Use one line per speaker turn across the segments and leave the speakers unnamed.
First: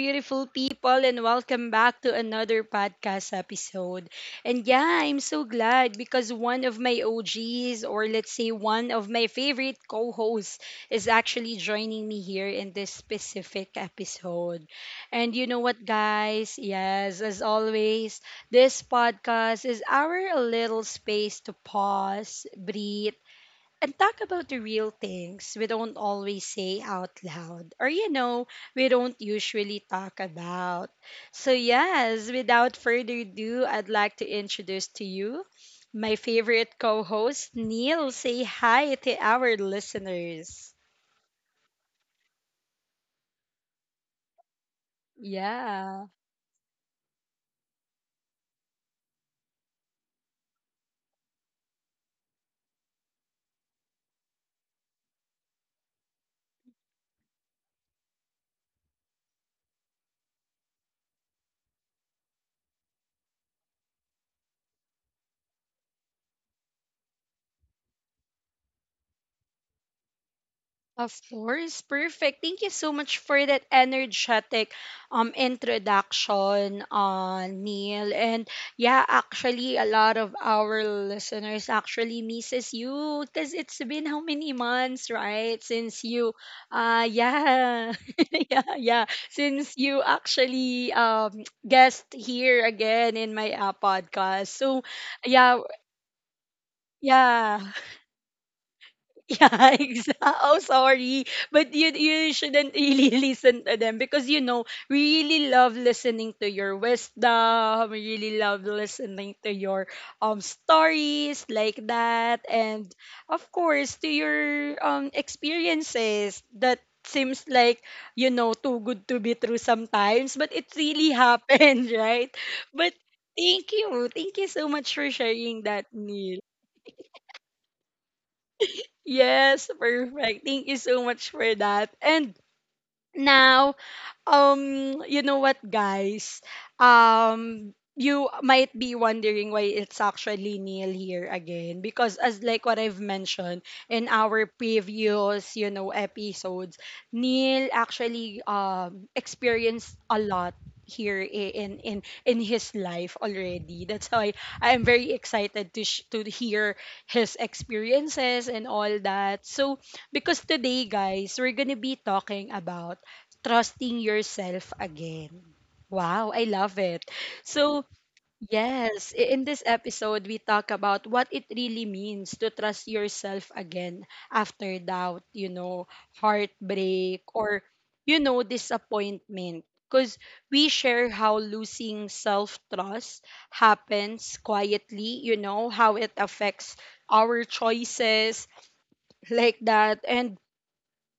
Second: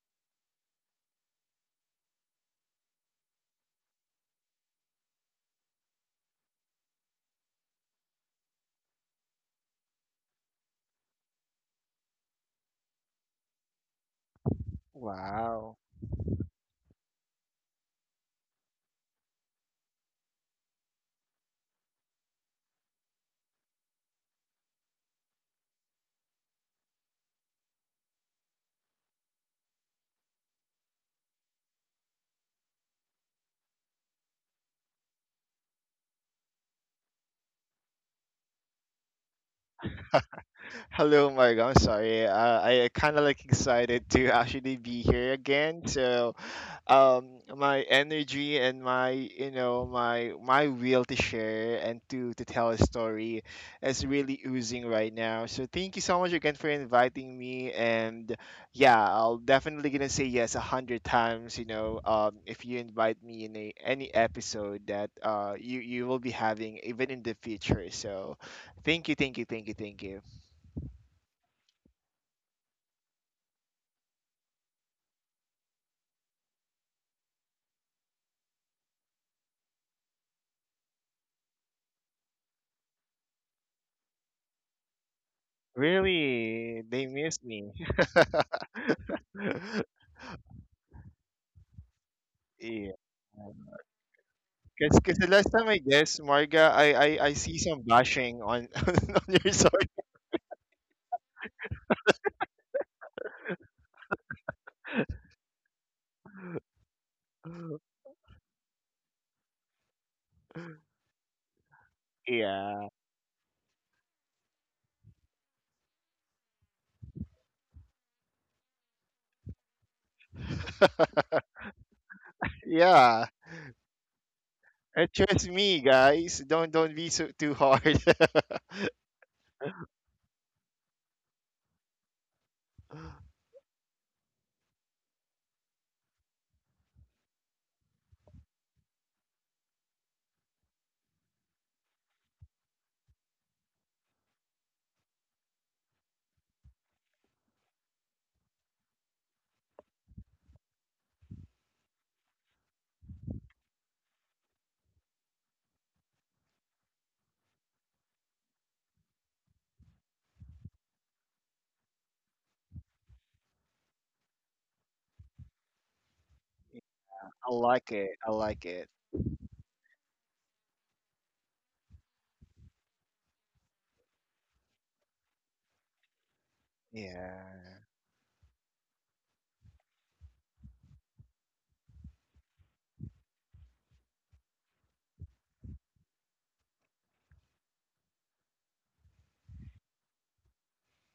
beautiful people, and welcome back to another podcast episode. And yeah, I'm so glad because one of my OGs, or let's say one of my favorite co hosts, is actually joining me here in this specific episode. And you know
Wow.
what, guys? Yes, as always, this podcast is our little space to pause, breathe, and talk about the real things we don't always say out loud, or we don't usually talk about. So yes, without further ado, I'd like to introduce to you my favorite co-host, Neil. Say hi to our listeners.
Hello, Marg. I'm sorry. I kind of like excited to actually be here again.
Yeah.
So, my energy and my, you know, my will to share and to tell a story is really oozing right now. So, thank you so much again for inviting me. And yeah, I'll definitely gonna say yes a hundred times. If you invite me in any episode that you will be having even in the future. So, thank you, thank you, thank you, thank you.
Of course, perfect. Thank you so much for that energetic introduction, Neil. And yeah, actually, a lot of our listeners actually misses you because it's been how many months, right? Since you,
Really, they miss me.
yeah, yeah, yeah, since you actually guest here
Yeah.
again in my podcast. So
Cause the last
yeah,
time I guess Marga, I see
yeah.
some bashing on on your
Yeah,
side.
exactly. Oh, sorry. But you shouldn't really listen to them because you know, we really love listening to your wisdom, we really love listening to your stories like that, and
Yeah,
of course to your experiences that seems like, you know, too good to be true sometimes, but it really happened, right? But
yeah.
thank you. Thank you so much for
Trust
sharing
me,
that, Neil.
guys. Don't be so too hard.
Yes, perfect. Thank you so much for that. And now, you know what, guys? You might be wondering why it's actually Neil here again, because as like what I've mentioned in our previous, you know, episodes, Neil actually experienced a lot here in his life already. That's why I am very excited to hear his experiences and all that. So, because today, guys, we're gonna be talking about trusting yourself again. Wow, I love it.
I
So,
like it. I like it.
yes, in this episode, we talk about what it really means to trust yourself again after doubt, you know, heartbreak, or,
Yeah.
you know, disappointment. Because we share how losing self trust happens quietly, you know, how it affects our choices like that. And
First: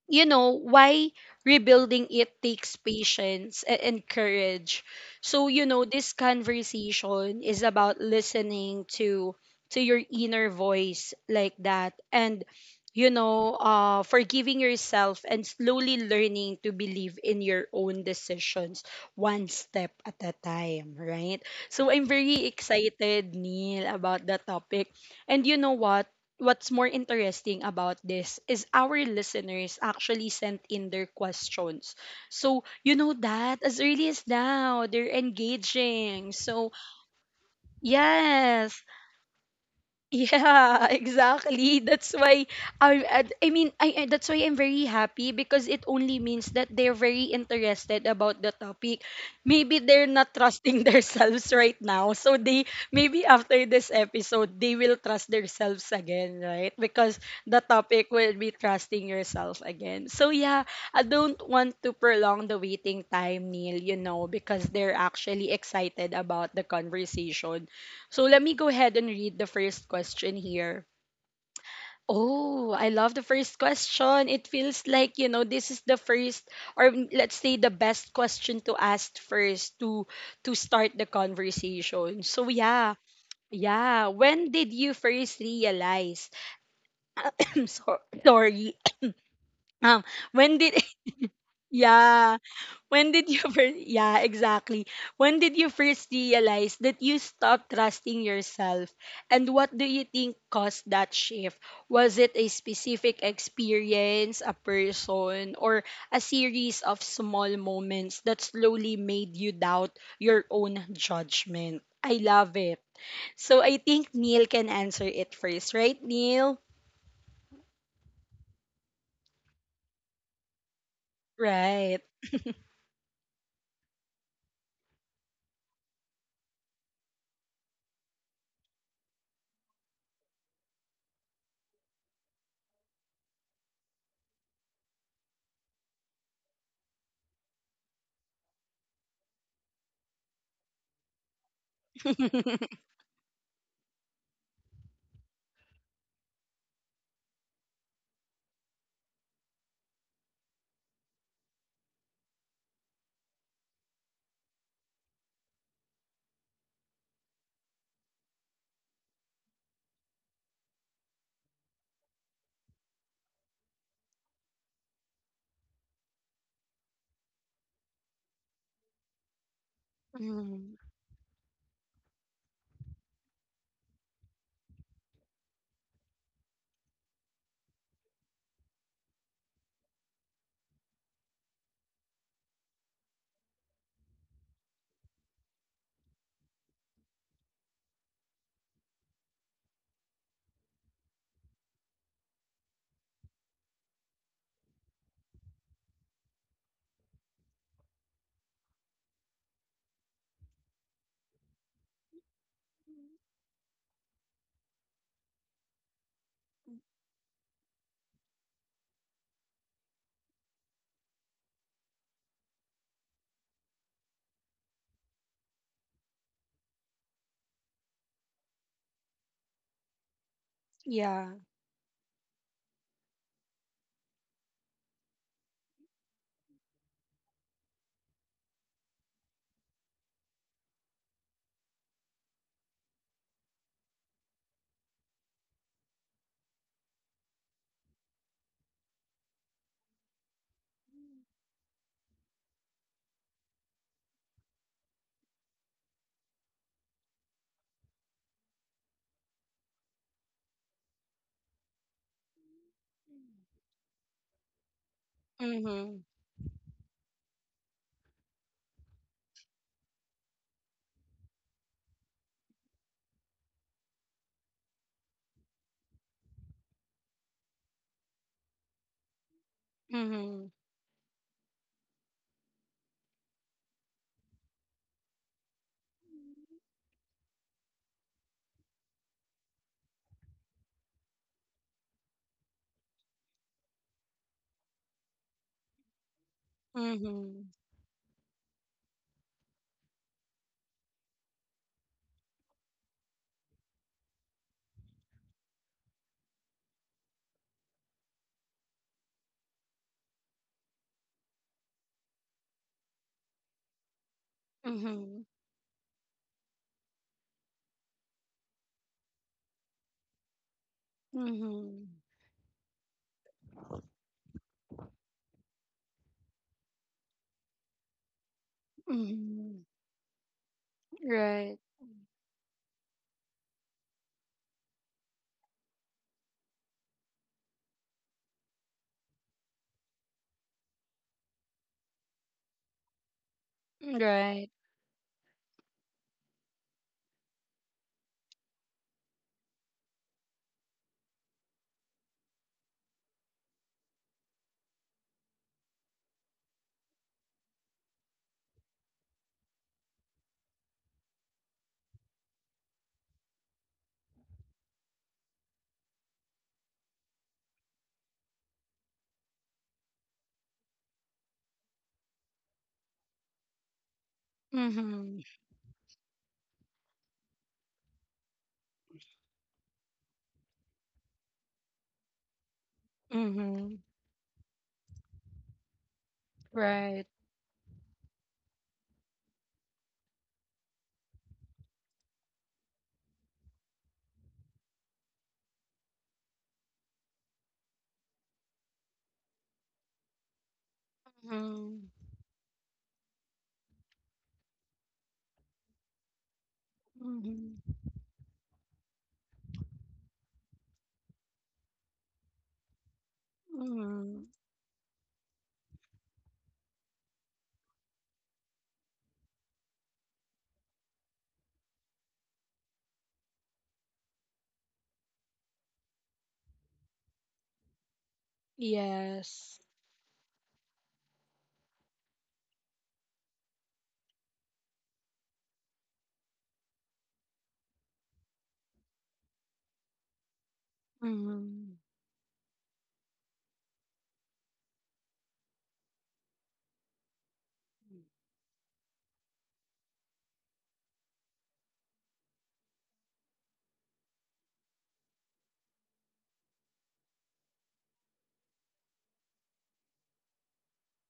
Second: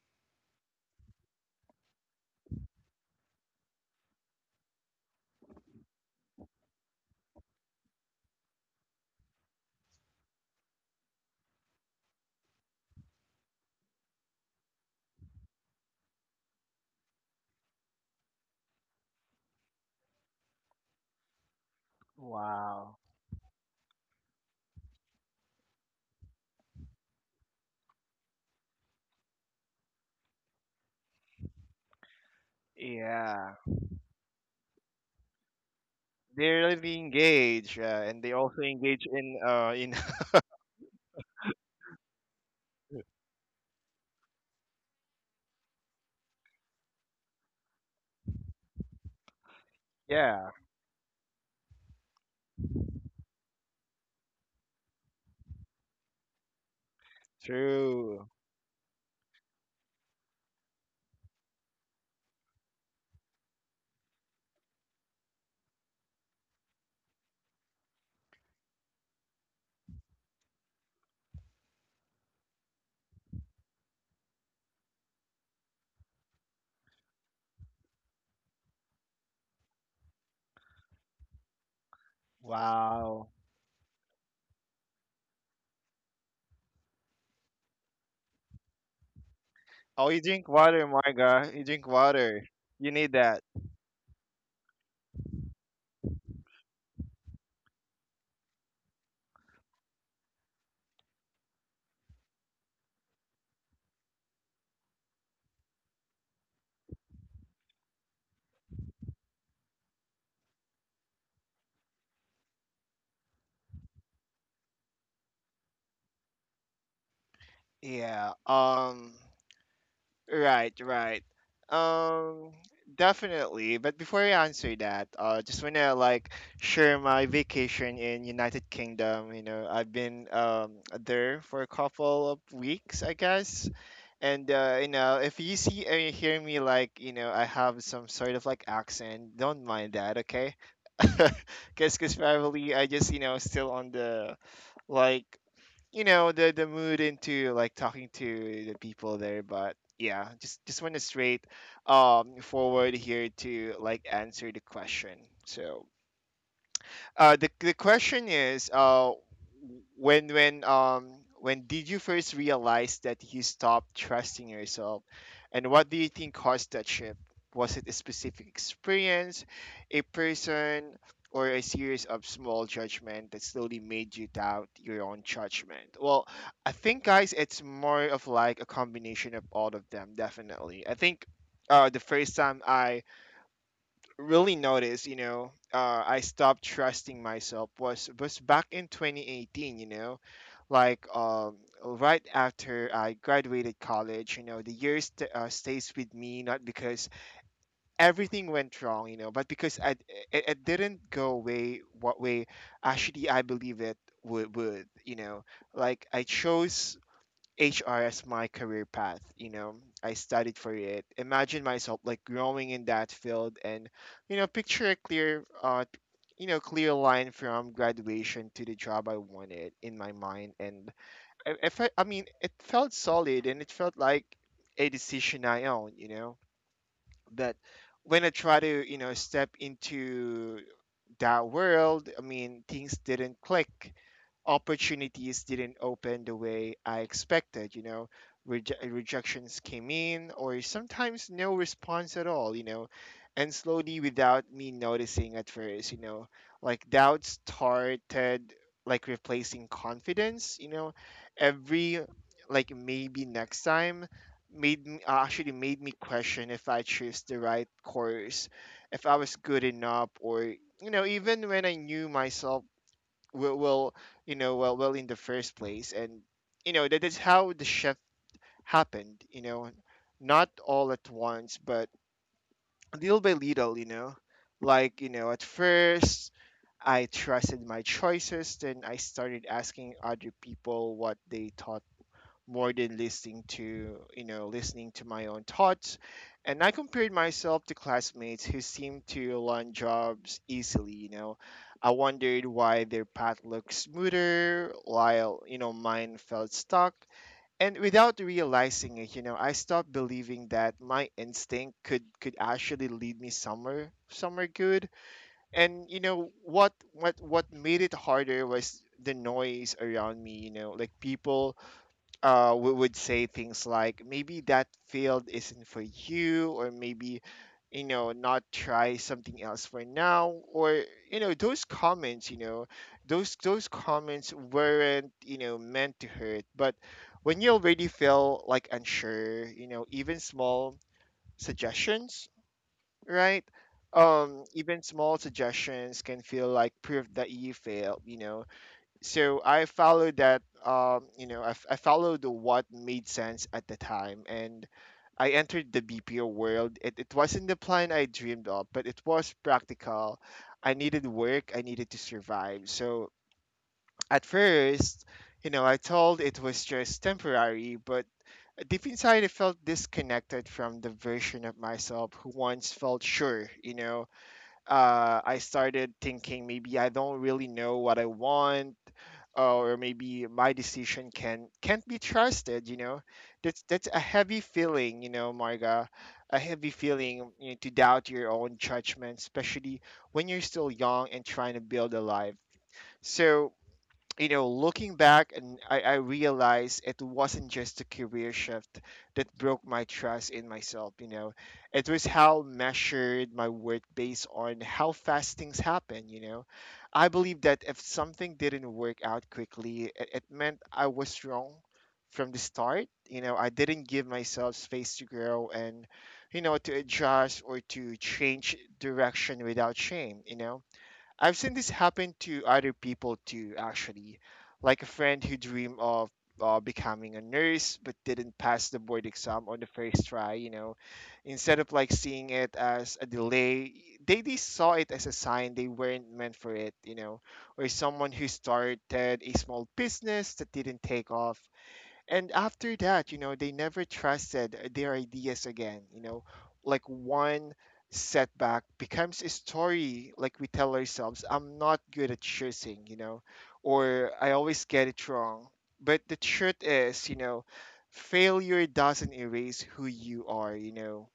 you know why rebuilding it takes patience and courage. So you know, this conversation is about listening to your inner voice like that, and you know, forgiving yourself and slowly learning to believe in your own decisions one step at a time, right? So I'm very
Wow.
excited, Neil, about the topic. And you know what, what's more interesting about this is our listeners actually sent in their questions. So, you know
Yeah.
that as early as now, they're engaging.
They're
So,
really engaged, and they also
yes,
engage in
yeah, exactly. That's why I I I mean I I- that's why I'm very happy, because it only means that they're very interested about the topic. Maybe they're not
yeah.
trusting themselves right now. So they, maybe after this episode, they will trust themselves again, right? Because the topic
True.
will be trusting yourself again. So yeah, I don't want to prolong the waiting time, Neil, you know, because they're actually excited about the conversation. So let me go ahead and read the first question here. Oh, I love the first question. It feels like, you know, this is the first, let's say the best question to ask first to start the conversation. So yeah.
Wow.
Yeah, when did you first realize? So, sorry.
Oh,
Um,
you drink
when did
water, Marga. You drink water.
yeah,
You need
when did
that.
you first, yeah, exactly. When did you first realize that you stopped trusting yourself? And what do you think caused that shift? Was it a specific experience, a person, or a series of small moments that slowly made you doubt your own judgment? I love it. So I think Neil can answer it first, right, Neil?
Yeah. Right. Right.
Right.
Um. Definitely. But before I answer that, just wanna like share my vacation in United Kingdom. You know, I've been there for a couple of weeks, I guess. And you know, if you see and hear me like, you know, I have some sort of like accent, don't mind that, okay? Cause probably I just you know still on the like you know the mood into like talking to the people there, but yeah, just went straight forward here to like answer the question. So the question is, when when um when did you first realize that you stopped trusting yourself, and what do you think caused that shift? Was it a specific experience, a
Mm,
person, or a series of small judgment that slowly made you doubt your own judgment? Well, I think guys, it's more of like a combination of all of them. Definitely, I think. The first time I really noticed, you know, I stopped trusting myself was back in 2018, you know, like um, right after I graduated college, you know, the years stays with me not because everything went wrong, you know, but because it didn't go way what way actually I believe it would, you know, like I chose HR as my career path. You know, I studied for it. Imagine myself like growing in that field, and you know, picture a clear, clear line from graduation to the job I wanted in my mind. And
yeah.
I- if I, I mean, it felt solid, and it felt like a decision I own. You know, but when I try to, you know, step into that world, I mean, things didn't click. Opportunities didn't open the way I expected, you know. Rejections came in, or sometimes no response at all, you know, and slowly without me noticing at first, you know, like doubt started like replacing confidence, you know, every like maybe next time made me actually made me
Mm-hmm.
question if I chose the right course, if I was good enough, or you know, even when I knew myself well, well you know, in the first place, and you know, that is how the shift happened. You know,
Mm-hmm.
not all at once, but little by little. You know, like you know, at first. I trusted my choices, then I started asking other people what they thought more than listening to you know listening to my own thoughts, and I compared
Mm-hmm.
myself to classmates who seemed to land jobs easily, you know, I wondered why their path looked smoother while you know mine felt stuck, and without realizing it, you know, I stopped believing that my instinct could actually lead me somewhere good.
Mhm.
And you know what made it harder was the noise around me, you know, like people
Mhm.
we would say things like maybe that field isn't for you, or maybe you know not try something
Mhm.
else for now, or you know
Right.
those comments, you know, those comments weren't you know meant to hurt, but when you already feel like unsure, you know, even small suggestions, right.
Right.
Even small suggestions can feel like proof that you failed, you know, so I followed that. I followed what made sense at the time, and I entered the BPO world. It wasn't the plan I dreamed of, but it was practical. I needed work. I needed to survive. So at first, you know, I told it was just temporary, but deep inside, I felt disconnected from the version of myself who once felt sure. You know,
Mhm.
I started thinking maybe I don't really know what I want, or maybe my decision can't be trusted. You know, that's
Mhm.
that's a heavy feeling. You know, Marga, a heavy
Right.
feeling, you know, to doubt your own judgment, especially when you're still young and trying to build a life. So you know, looking back, and I realized it wasn't just a career shift that broke my trust in myself. You know,
Mhm.
it was how measured my work based on how fast things happen. You know, I believe that
Mhm.
if something didn't work out quickly, it meant I was wrong from the start. You know, I didn't give
Mhm.
myself space to grow, and, you know, to adjust or to change direction without shame. You know, I've seen this happen to other people too, actually, like a friend who dreamed of becoming a nurse but didn't pass the board exam on
Yes.
the first try. You know, instead of like seeing it as a delay, they saw it as a sign they weren't meant for it. You know, or someone who started a small business that didn't take off,
Mhm.
and after that, you know, they never trusted their ideas again. You know, like one setback becomes a story like we tell ourselves, I'm not good at choosing, you know, or I always get it wrong. But the truth is, you know, failure doesn't erase who you are, you know,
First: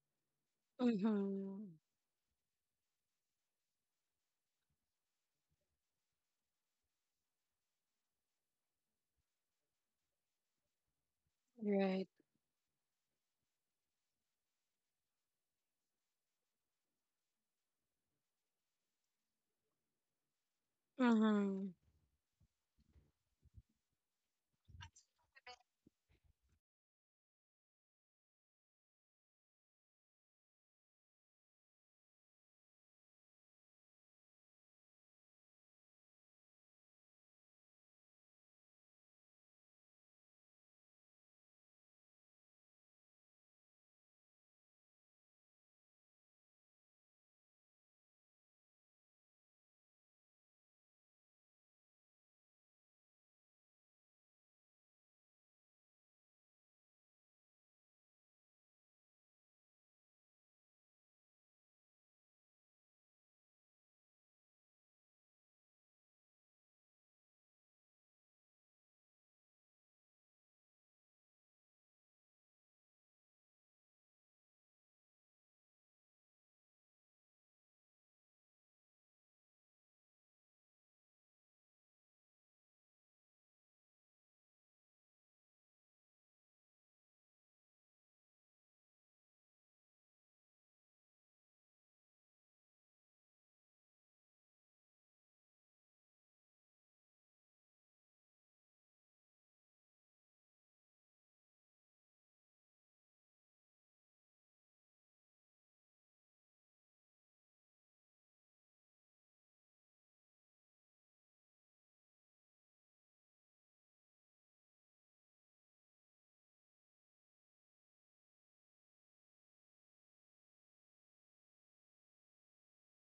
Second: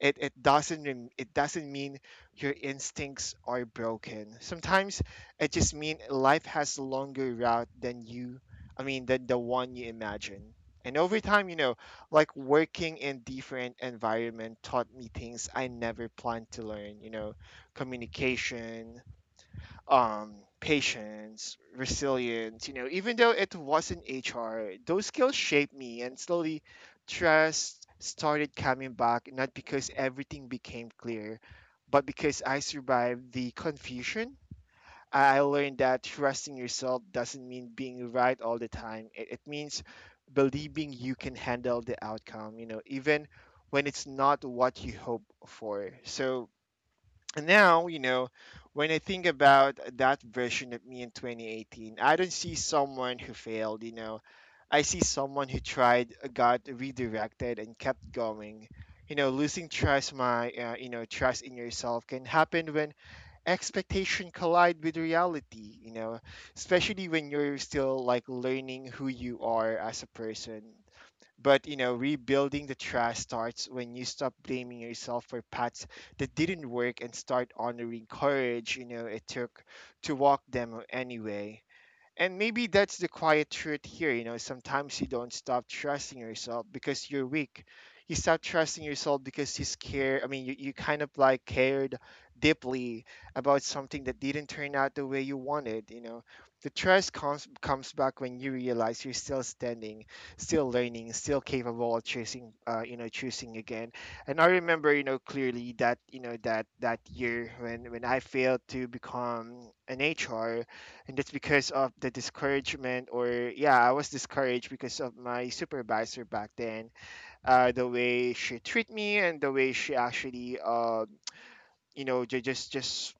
it doesn't rem- it doesn't
Mhm.
mean your instincts are broken. Sometimes it just means life has longer route than you. I mean than the one you imagine. And over time, you know,
Right.
like working in different environment taught me things I never planned to learn. You know, communication, um, patience,
Mhm.
resilience, you know, even though it wasn't HR, those skills shaped me, and slowly trust started coming back, not because everything became clear, but because I survived the confusion. I learned that trusting yourself doesn't mean being right all the time. It means believing you can handle the outcome, you know, even when it's not what you hope for. So, and now, you know, when I think about that version of me in 2018, I don't see someone who failed, you know. I see someone who tried, got redirected, and kept going. You know, losing trust, you know, trust in yourself can happen when expectation collide with reality, you know, especially when you're still like learning who you are as a person. But you know, rebuilding the trust starts when you stop blaming yourself for paths that didn't work and start honoring courage. You know, it took to walk them anyway. And maybe that's the quiet truth here. You know, sometimes you don't stop trusting yourself because you're weak. You stop trusting yourself because you scared. I mean, you kind of like cared deeply about something that didn't turn out the way you wanted. You know, the trust comes back when you realize you're still standing, still learning, still capable of choosing. You know, choosing again. And I remember, you know, clearly that you know that that year when I failed to become an HR, and that's because of the discouragement, or yeah I was discouraged because of my supervisor back then. The way she treated me, and the way she actually you know just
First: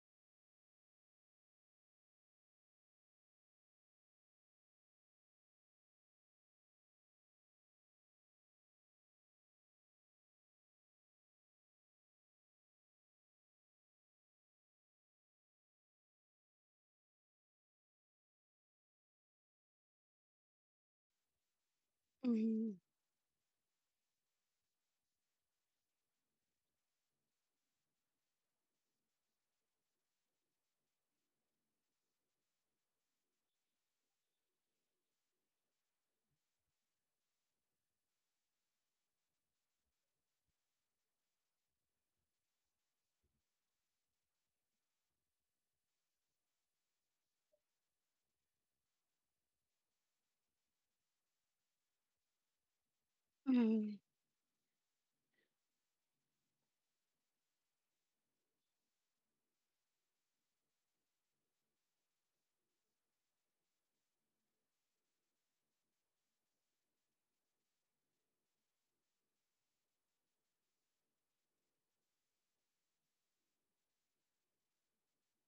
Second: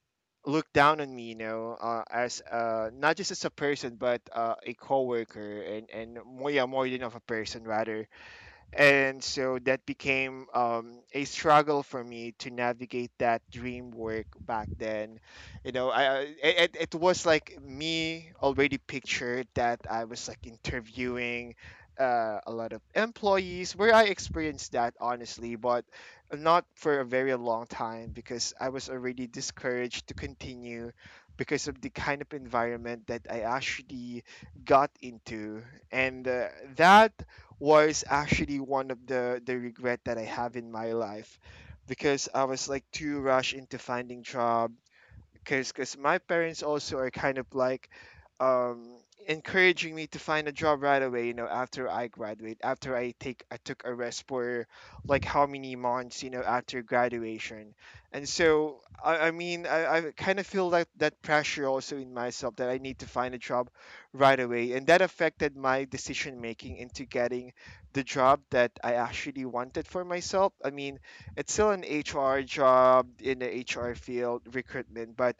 looked down on me, you know, as not just as a person but a coworker, and more, yeah, more than of a person rather. And so that became a struggle for me to navigate that dream work back then. You know, it was like me already pictured that I was like interviewing a lot
Mhm.
of employees, where I experienced that honestly, but not for a very long time because I was already discouraged to continue because of the kind of environment that I actually got into. And that was actually one of the regret that I have in my life because I was like too rushed into finding job because my parents also are kind of like um, encouraging me to find a job right away. You know, after I graduate, after I took
Mhm.
a rest for like how many months, you know, after graduation, and so I kind of feel like that pressure also in myself that I need to find a job right away, and that affected my decision making into getting the job that I actually wanted for myself. I mean, it's still an HR job in the HR field recruitment, but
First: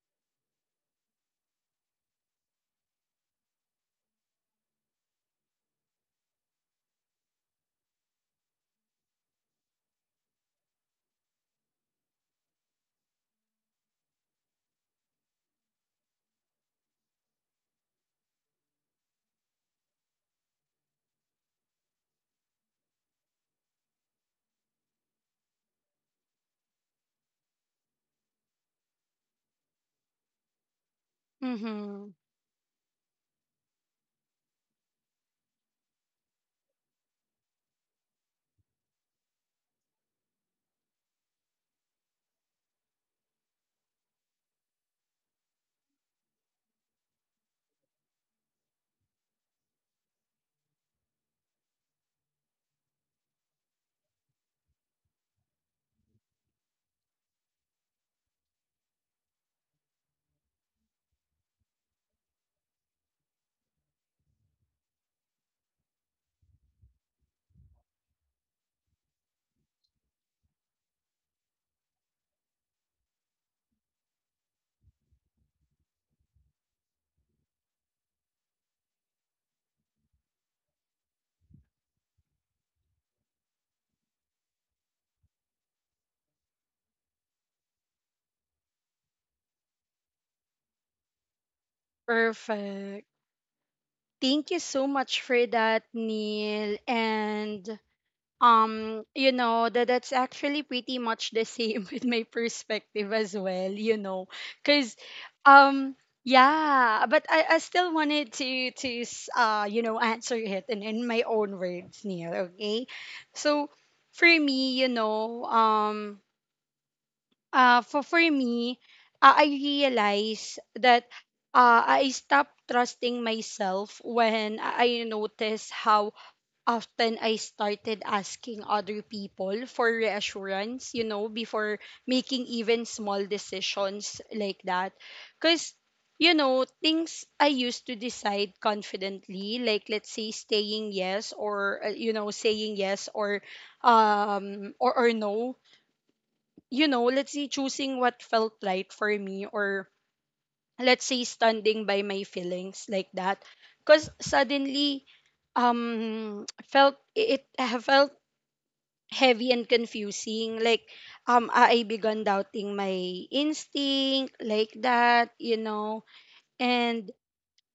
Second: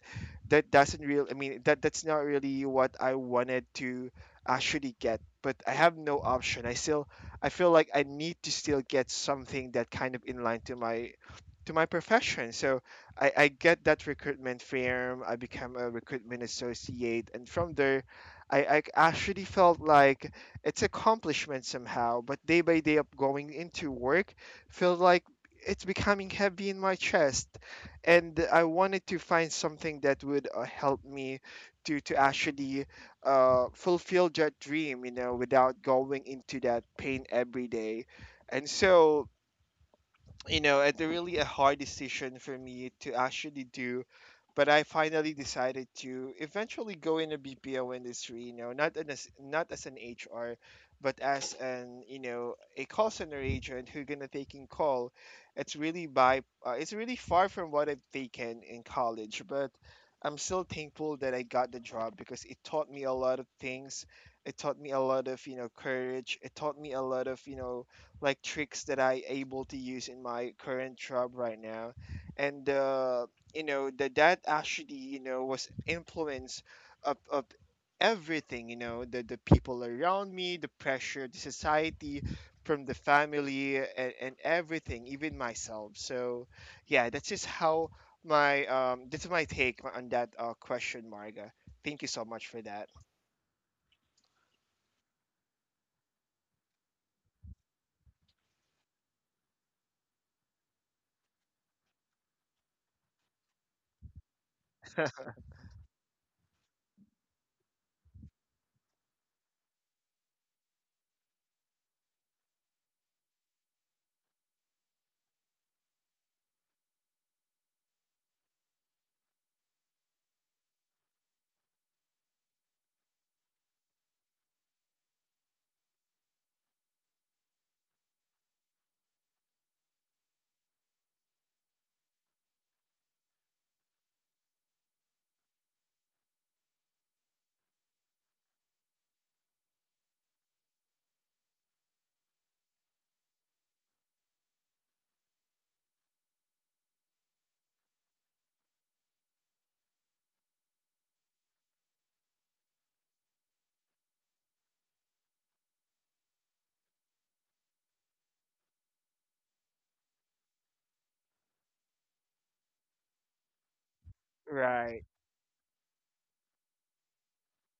that doesn't really that's not really what I wanted to actually get, but I have no option. I still I feel like I need to still get something that kind of inline to my profession. So I get that recruitment firm. I become a recruitment associate, and from there I actually felt like it's accomplishment somehow. But day by day of going into work felt like it's becoming heavy in my chest, and I wanted to find something that would help me to
Mhm.
actually fulfill that dream, you know, without going into that pain every day. And so you know, it's really a hard decision for me to actually do. But I finally decided to eventually go in the BPO industry, you know, not as an HR, but as an you know a call center agent who gonna taking call. It's really by it's really far from what I've taken in college, but I'm still thankful that I got the job because it taught me a lot of things. It taught me a lot of you know courage. It taught me a lot of you know like tricks that I able to use in my current job right now, and you know that that actually you know was influence of everything, you know, the people around me, the pressure, the society, from the family and everything, even myself. So yeah, that's just how my that's my take on that question, Marga. Thank you so much for that.
Perfect. Thank you so much for that, Neil. And you know, that that's actually pretty much the same with my perspective as well, you know. Cause um yeah, but I still wanted to you know, answer it in my own words, Neil, okay? So for me, you know, for me, I realize that I stopped trusting myself when I noticed how often I started asking other people for reassurance, you know, before making even small decisions like that. Because, you know, things I used to decide confidently, like let's say staying yes, or, you know, saying yes, or no, you know, let's say choosing what felt right for me, or let's say standing by my feelings like that, because suddenly felt it I felt heavy and confusing. Like, I began doubting my instinct like
Right,
that, you know, and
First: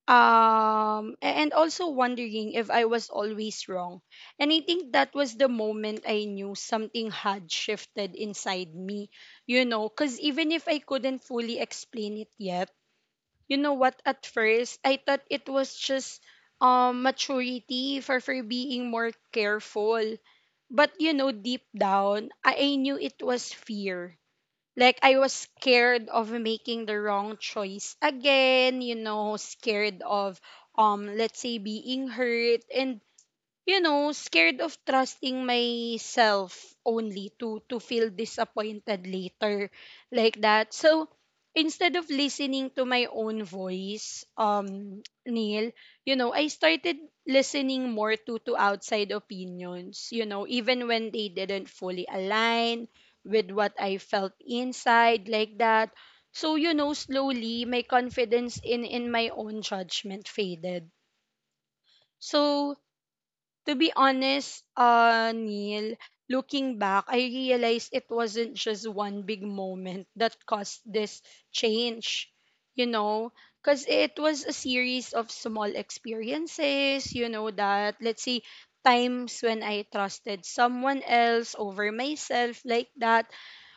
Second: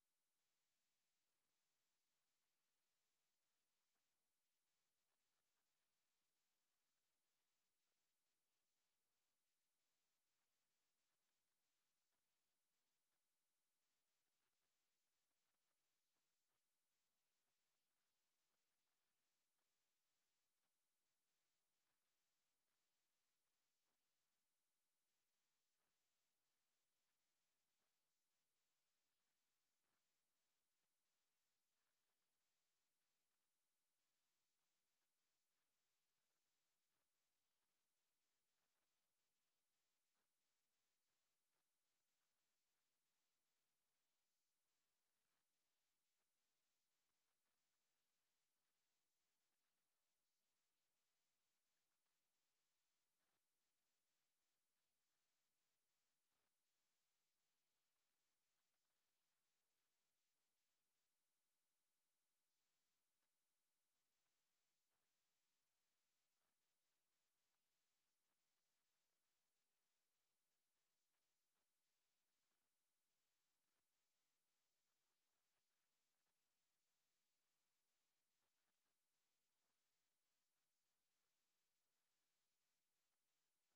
and also wondering if I was always wrong. And I think that was the moment I knew something had shifted inside me, you know, because even if I couldn't fully explain it yet. You know what, at first I thought it was just, maturity for being more careful. But you know, deep down, I knew it was fear. Like, I was scared of making the wrong choice again, you know, scared of, let's say, being hurt, and you know, scared of trusting myself only to feel disappointed later like that. So instead of listening to my own voice, Neil, you know, I started listening more to outside opinions, you know, even when they didn't fully align with what I felt inside like that. So, you know, slowly my confidence in my own judgment faded. So, to be honest, Neil, looking back, I realized it wasn't just one big moment that caused this change, you know, because it was a series of small experiences, you know, that, let's say, times when I trusted someone else over myself like that,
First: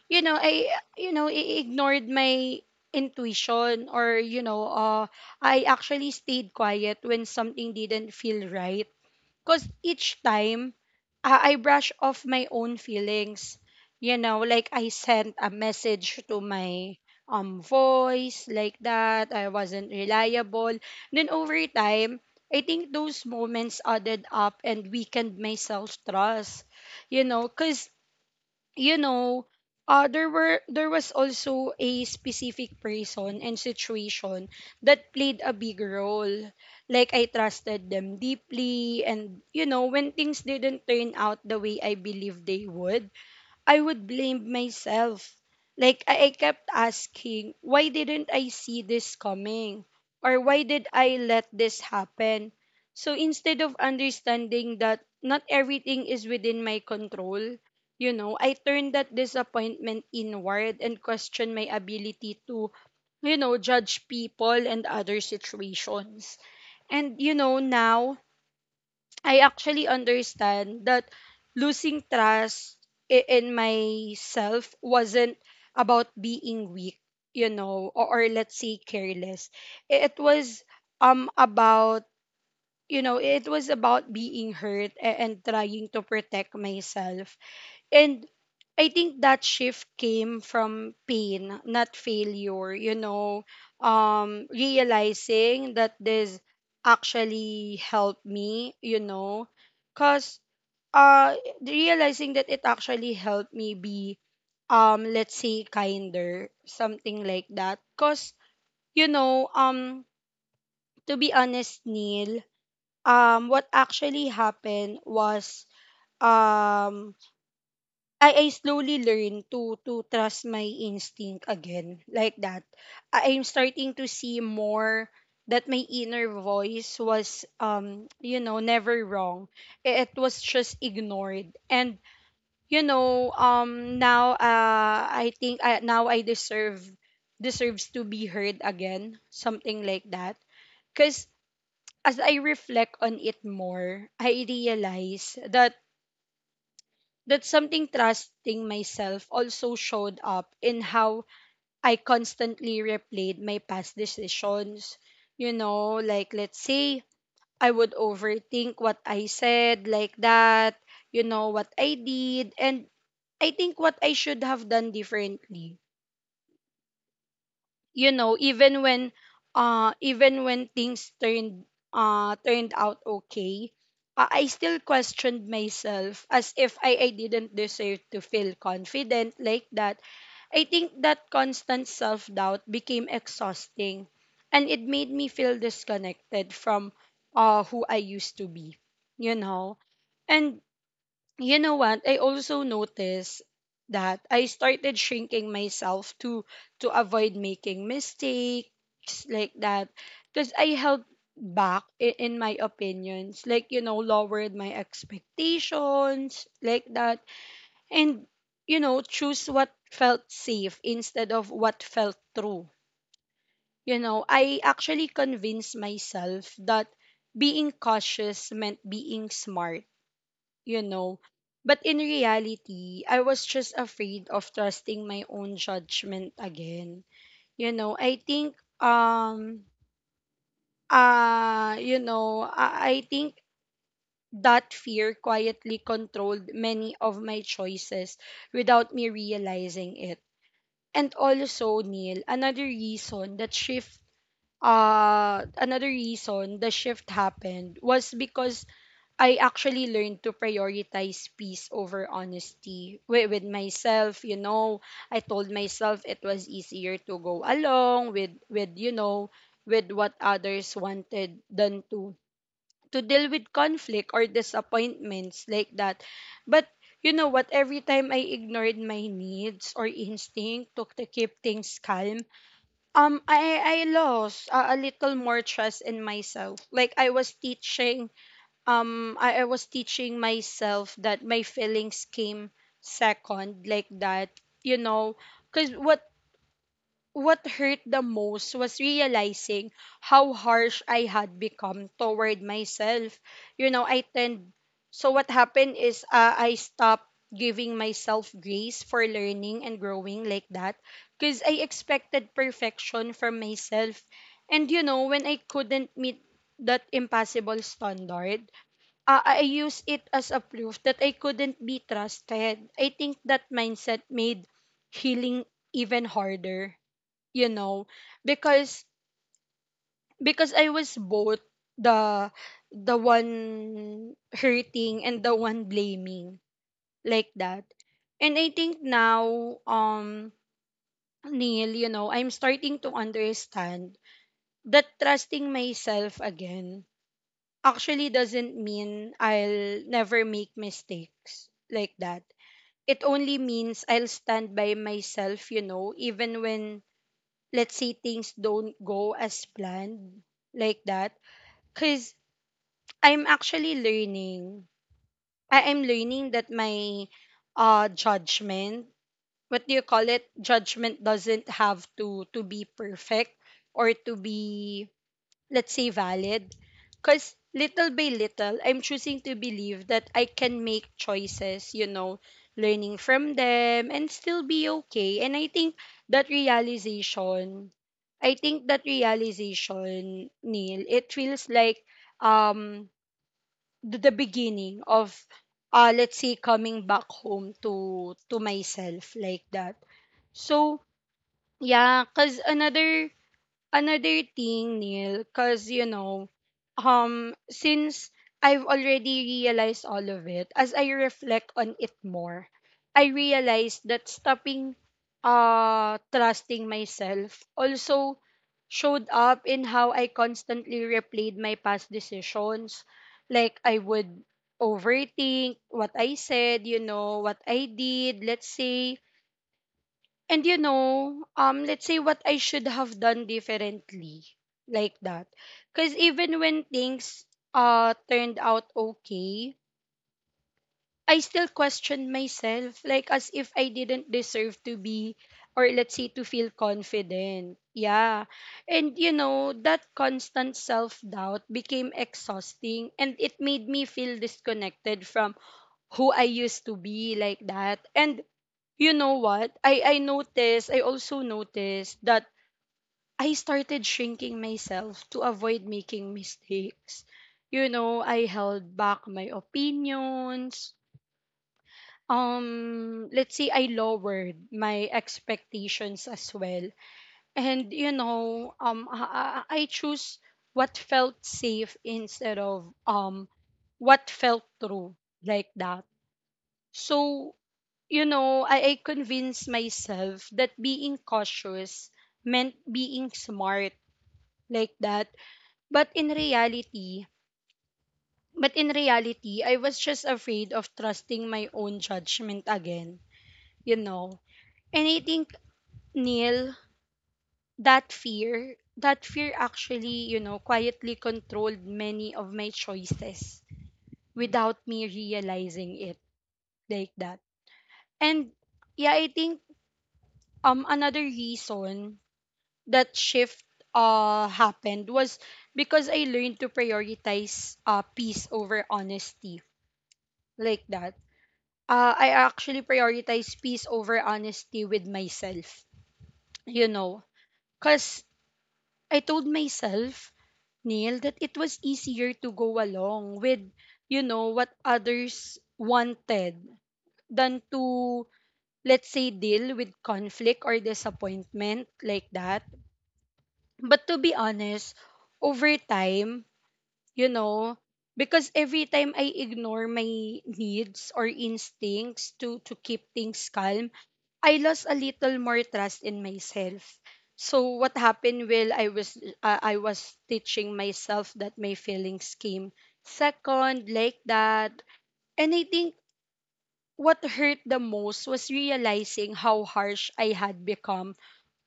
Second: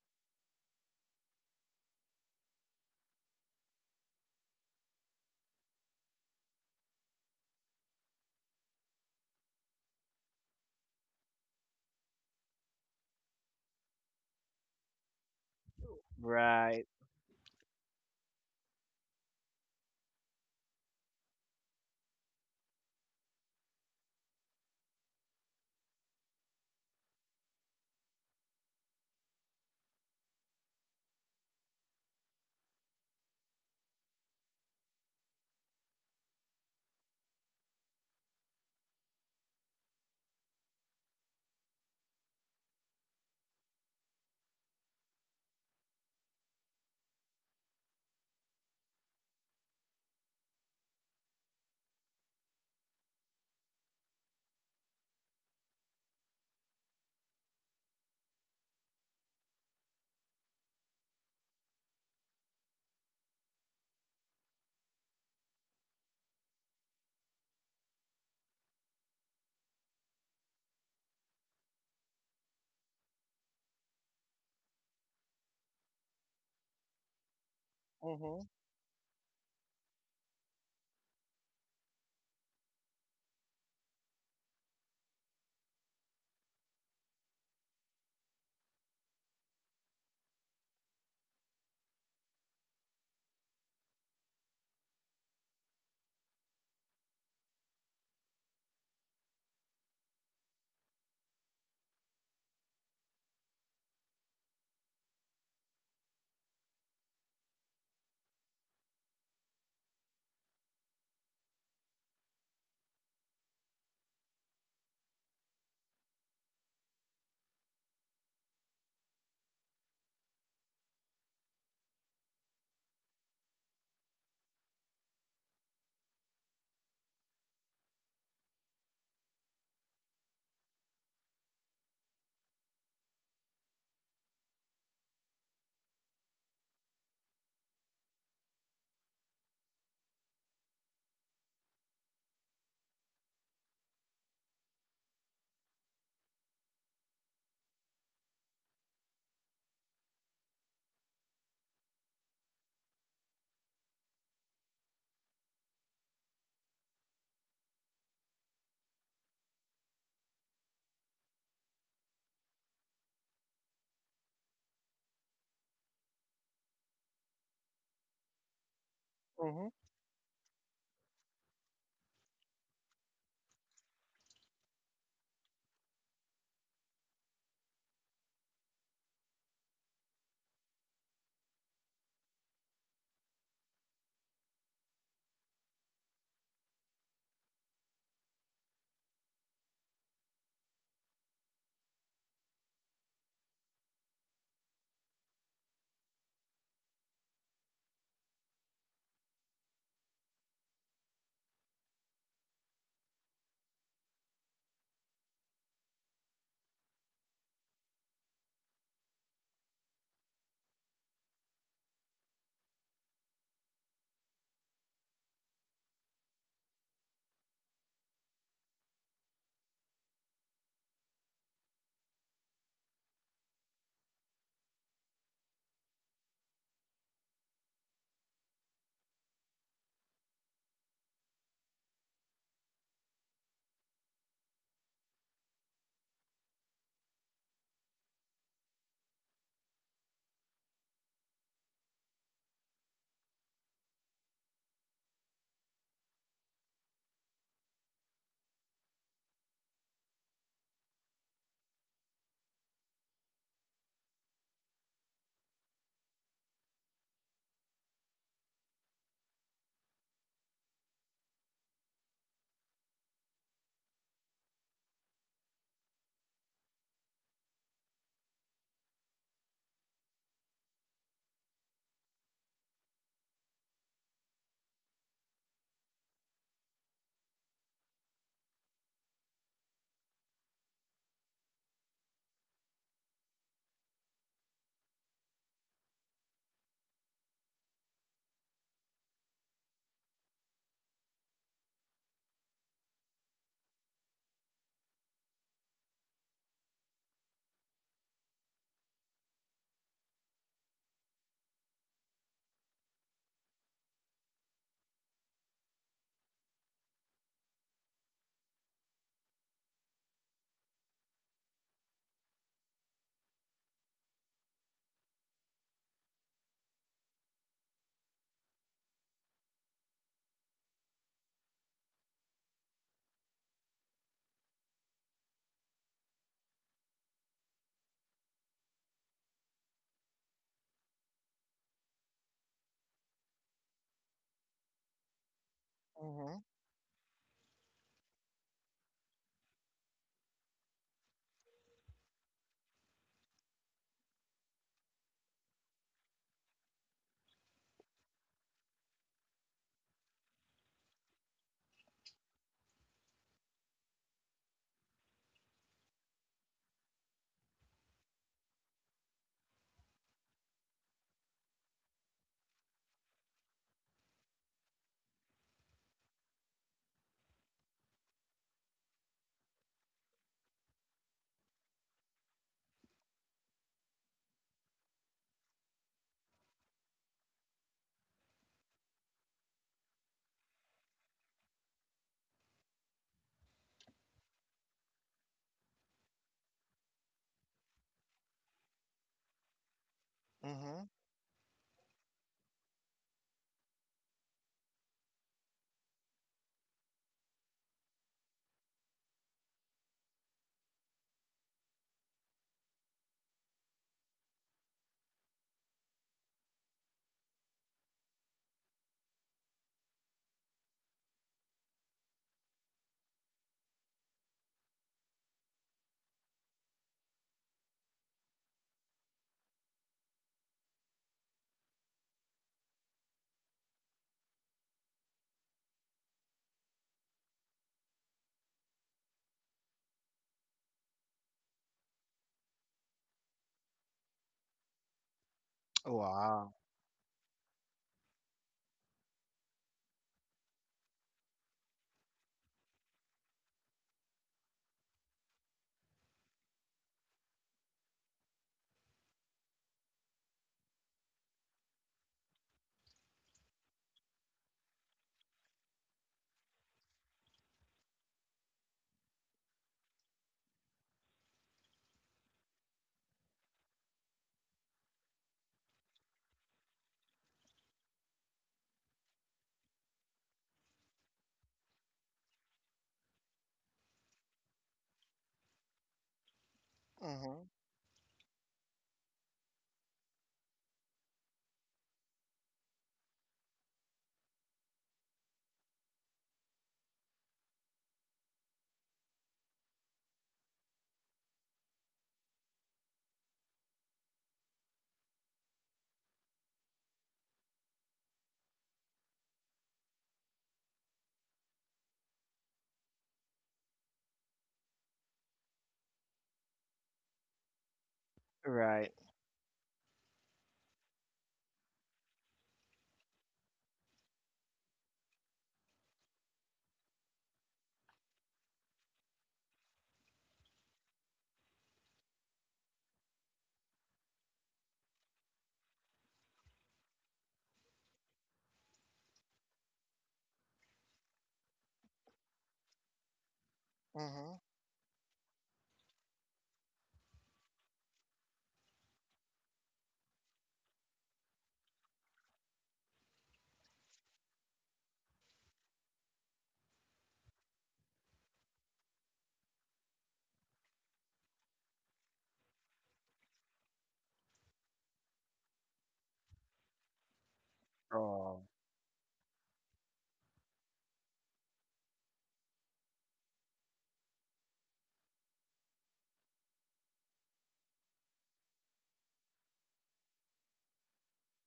you know, you know, I ignored my intuition, or, you know, I actually stayed quiet when something didn't feel right, because each time I brush off my own feelings, you know, like I sent a message to
right.
my voice like that. I wasn't reliable. Then over time, I think those moments added up and weakened my self trust, you know, because you know, there was also a specific person and situation that played a big role. Like, I trusted them deeply, and you know, when things didn't turn out the way I believed they would, I would blame myself. Like, I kept asking, why didn't I see this coming? Or why did I let this happen? So instead of understanding that not everything is within my control, you know, I turned that disappointment inward and questioned my ability to, you know, judge people and other situations. And, you know, now I actually understand that losing trust in myself wasn't about being weak, you know, or
Mm-hmm,
let's say careless. It was about, you know, it was about being hurt and trying to protect myself, and I think that shift came from pain, not failure, you know, realizing that this actually helped me, you know, because uh, realizing that it actually helped me be, let's say, kinder, something like that. Because, you know, to be honest, Neil, what actually happened was, um, I slowly learn to trust my instinct again like that. I'm starting to see more that my inner voice was, you know, never wrong. It was just ignored. And you know, now, now I deserve deserves to be heard again, something like that. Cuz as I reflect on it more, I realize that that something trusting myself also showed up in how I constantly replayed my past decisions. You know, like let's say I would overthink what I said, like that, you know, what I did, and I think what I should have done differently, you know,
mm-hmm,
even when things turned out okay, I still questioned myself as if I didn't deserve to feel confident like that. I think that constant self-doubt became exhausting, and it made me feel disconnected from who I used to be, you know. And you know what? I also noticed that I started shrinking myself to avoid making mistakes like that, because I held back in my opinions, like you know, lowered my expectations like that, and you know, choose what felt safe instead of what felt true. You know, I actually convinced myself that being cautious meant being smart, you know. But in reality, I was just afraid of trusting my own judgment again. You know, I think you know, I think that fear quietly controlled many of my choices without me realizing it. And also, Neil, another reason the shift happened was because I actually learned to prioritize peace over honesty with myself. You know, I told myself it was easier to go along with you know with what others wanted than to deal with conflict or disappointments, like that. But you know what? Every time I ignored my needs or instinct to keep things calm, I lost a little more trust in myself. Like I was teaching I was teaching myself that my feelings came second, like that. you know because what hurt the most was realizing how harsh I had become toward myself. You know I tend So what happened is, I stopped giving myself grace for learning and growing, like that, because I expected perfection from myself. And you know, when I couldn't meet that impossible standard, I use it as a proof that I couldn't be trusted. I think that mindset made healing even harder, you know, because I was both the the one hurting and the one blaming, like that. And I think now, Neil, you know, I'm starting to understand that trusting myself
mm-hmm,
again actually doesn't mean I'll never make mistakes, like that. It only means I'll stand by myself, you know, even when, let's say, things don't go as planned, like that. Because I'm actually learning. I am learning that my judgment, what do you call it? Judgment doesn't have to be perfect or to be, let's say, valid, because little by little I'm choosing to believe that I can make choices, you know, learning from them and still be okay. And I think that realization, Neil, it feels like um the beginning of, let's say, coming back home to myself, like that.
mm-hmm.
So yeah, cuz another thing, Neil, because, you know, since I've already realized all of it, as I reflect on it more, I realized that stopping, trusting myself also showed up in how I constantly replayed my past decisions. Like, I would overthink what I said, you know, what I did, let's say. Let's say what I should have done differently, like that. Because even when things turned out okay, I still questioned myself, like as if I didn't deserve to be, or let's say to feel
Wow.
confident. Yeah, and you know, that constant self doubt became exhausting, and it made me feel disconnected from who I used to be, like that. And you know what? I also noticed that I started shrinking myself to avoid making mistakes. You know, I held back my opinions. Let's say I lowered my expectations as well. And you know, I choose what felt safe instead of what felt true, like that. So
Mm-hmm.
you know, I convinced myself that being cautious meant being smart, like that. But in reality, but in reality, I was just afraid of trusting my own judgment again, you know. And I think, Neil, that fear, actually, you know, quietly controlled many of my choices without me realizing it, like that. And
Right.
yeah, I think another reason that shift happened was because I learned to prioritize peace over honesty, like that. I actually prioritize peace over honesty with myself, you know, cause I told myself, Neil, that it was easier to go along with, you know,
Mm-hmm.
what others wanted than to let's say, deal with conflict or disappointment, like that. But to be honest, over time, you know, because every time I ignore my needs or instincts to keep things calm, I lost a little more trust in myself. So what happened
Oh,
while I was, I was teaching myself that my feelings came second, like that. And I think what hurt the most was realizing how harsh I had become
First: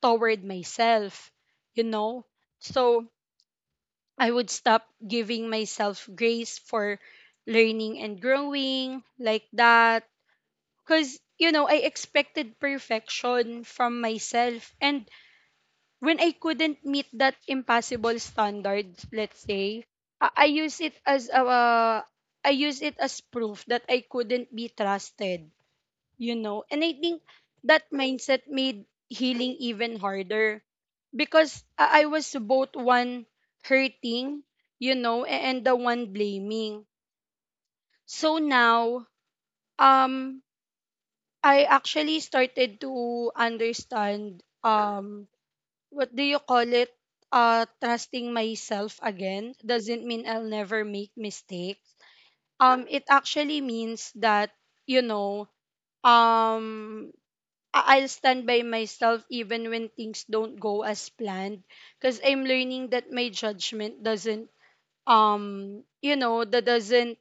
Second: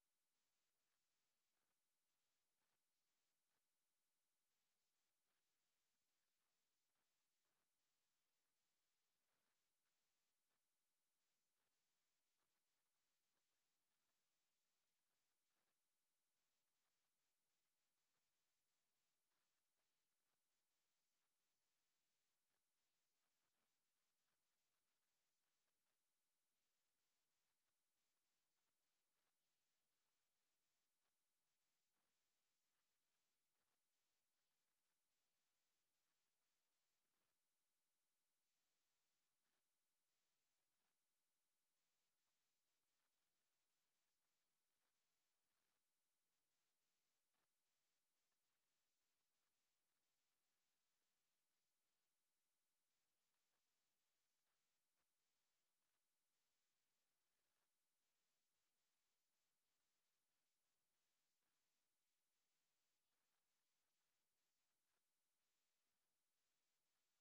toward myself, you know. So I would stop giving myself grace for learning and growing, like that. Because, you know, I expected perfection from myself. And when I couldn't meet that impossible standard, let's say, I, I use it as a, uh, I use it as proof that I couldn't be trusted, you know. And I think that mindset made healing even harder, because I was both one hurting, you know, and the one blaming. So now, um, I actually started to understand, what do you call it? Trusting myself again doesn't mean I'll never make mistakes. It actually means that, you know, um, I'll stand by myself even when things don't go as planned, because I'm learning that my judgment doesn't, you know that doesn't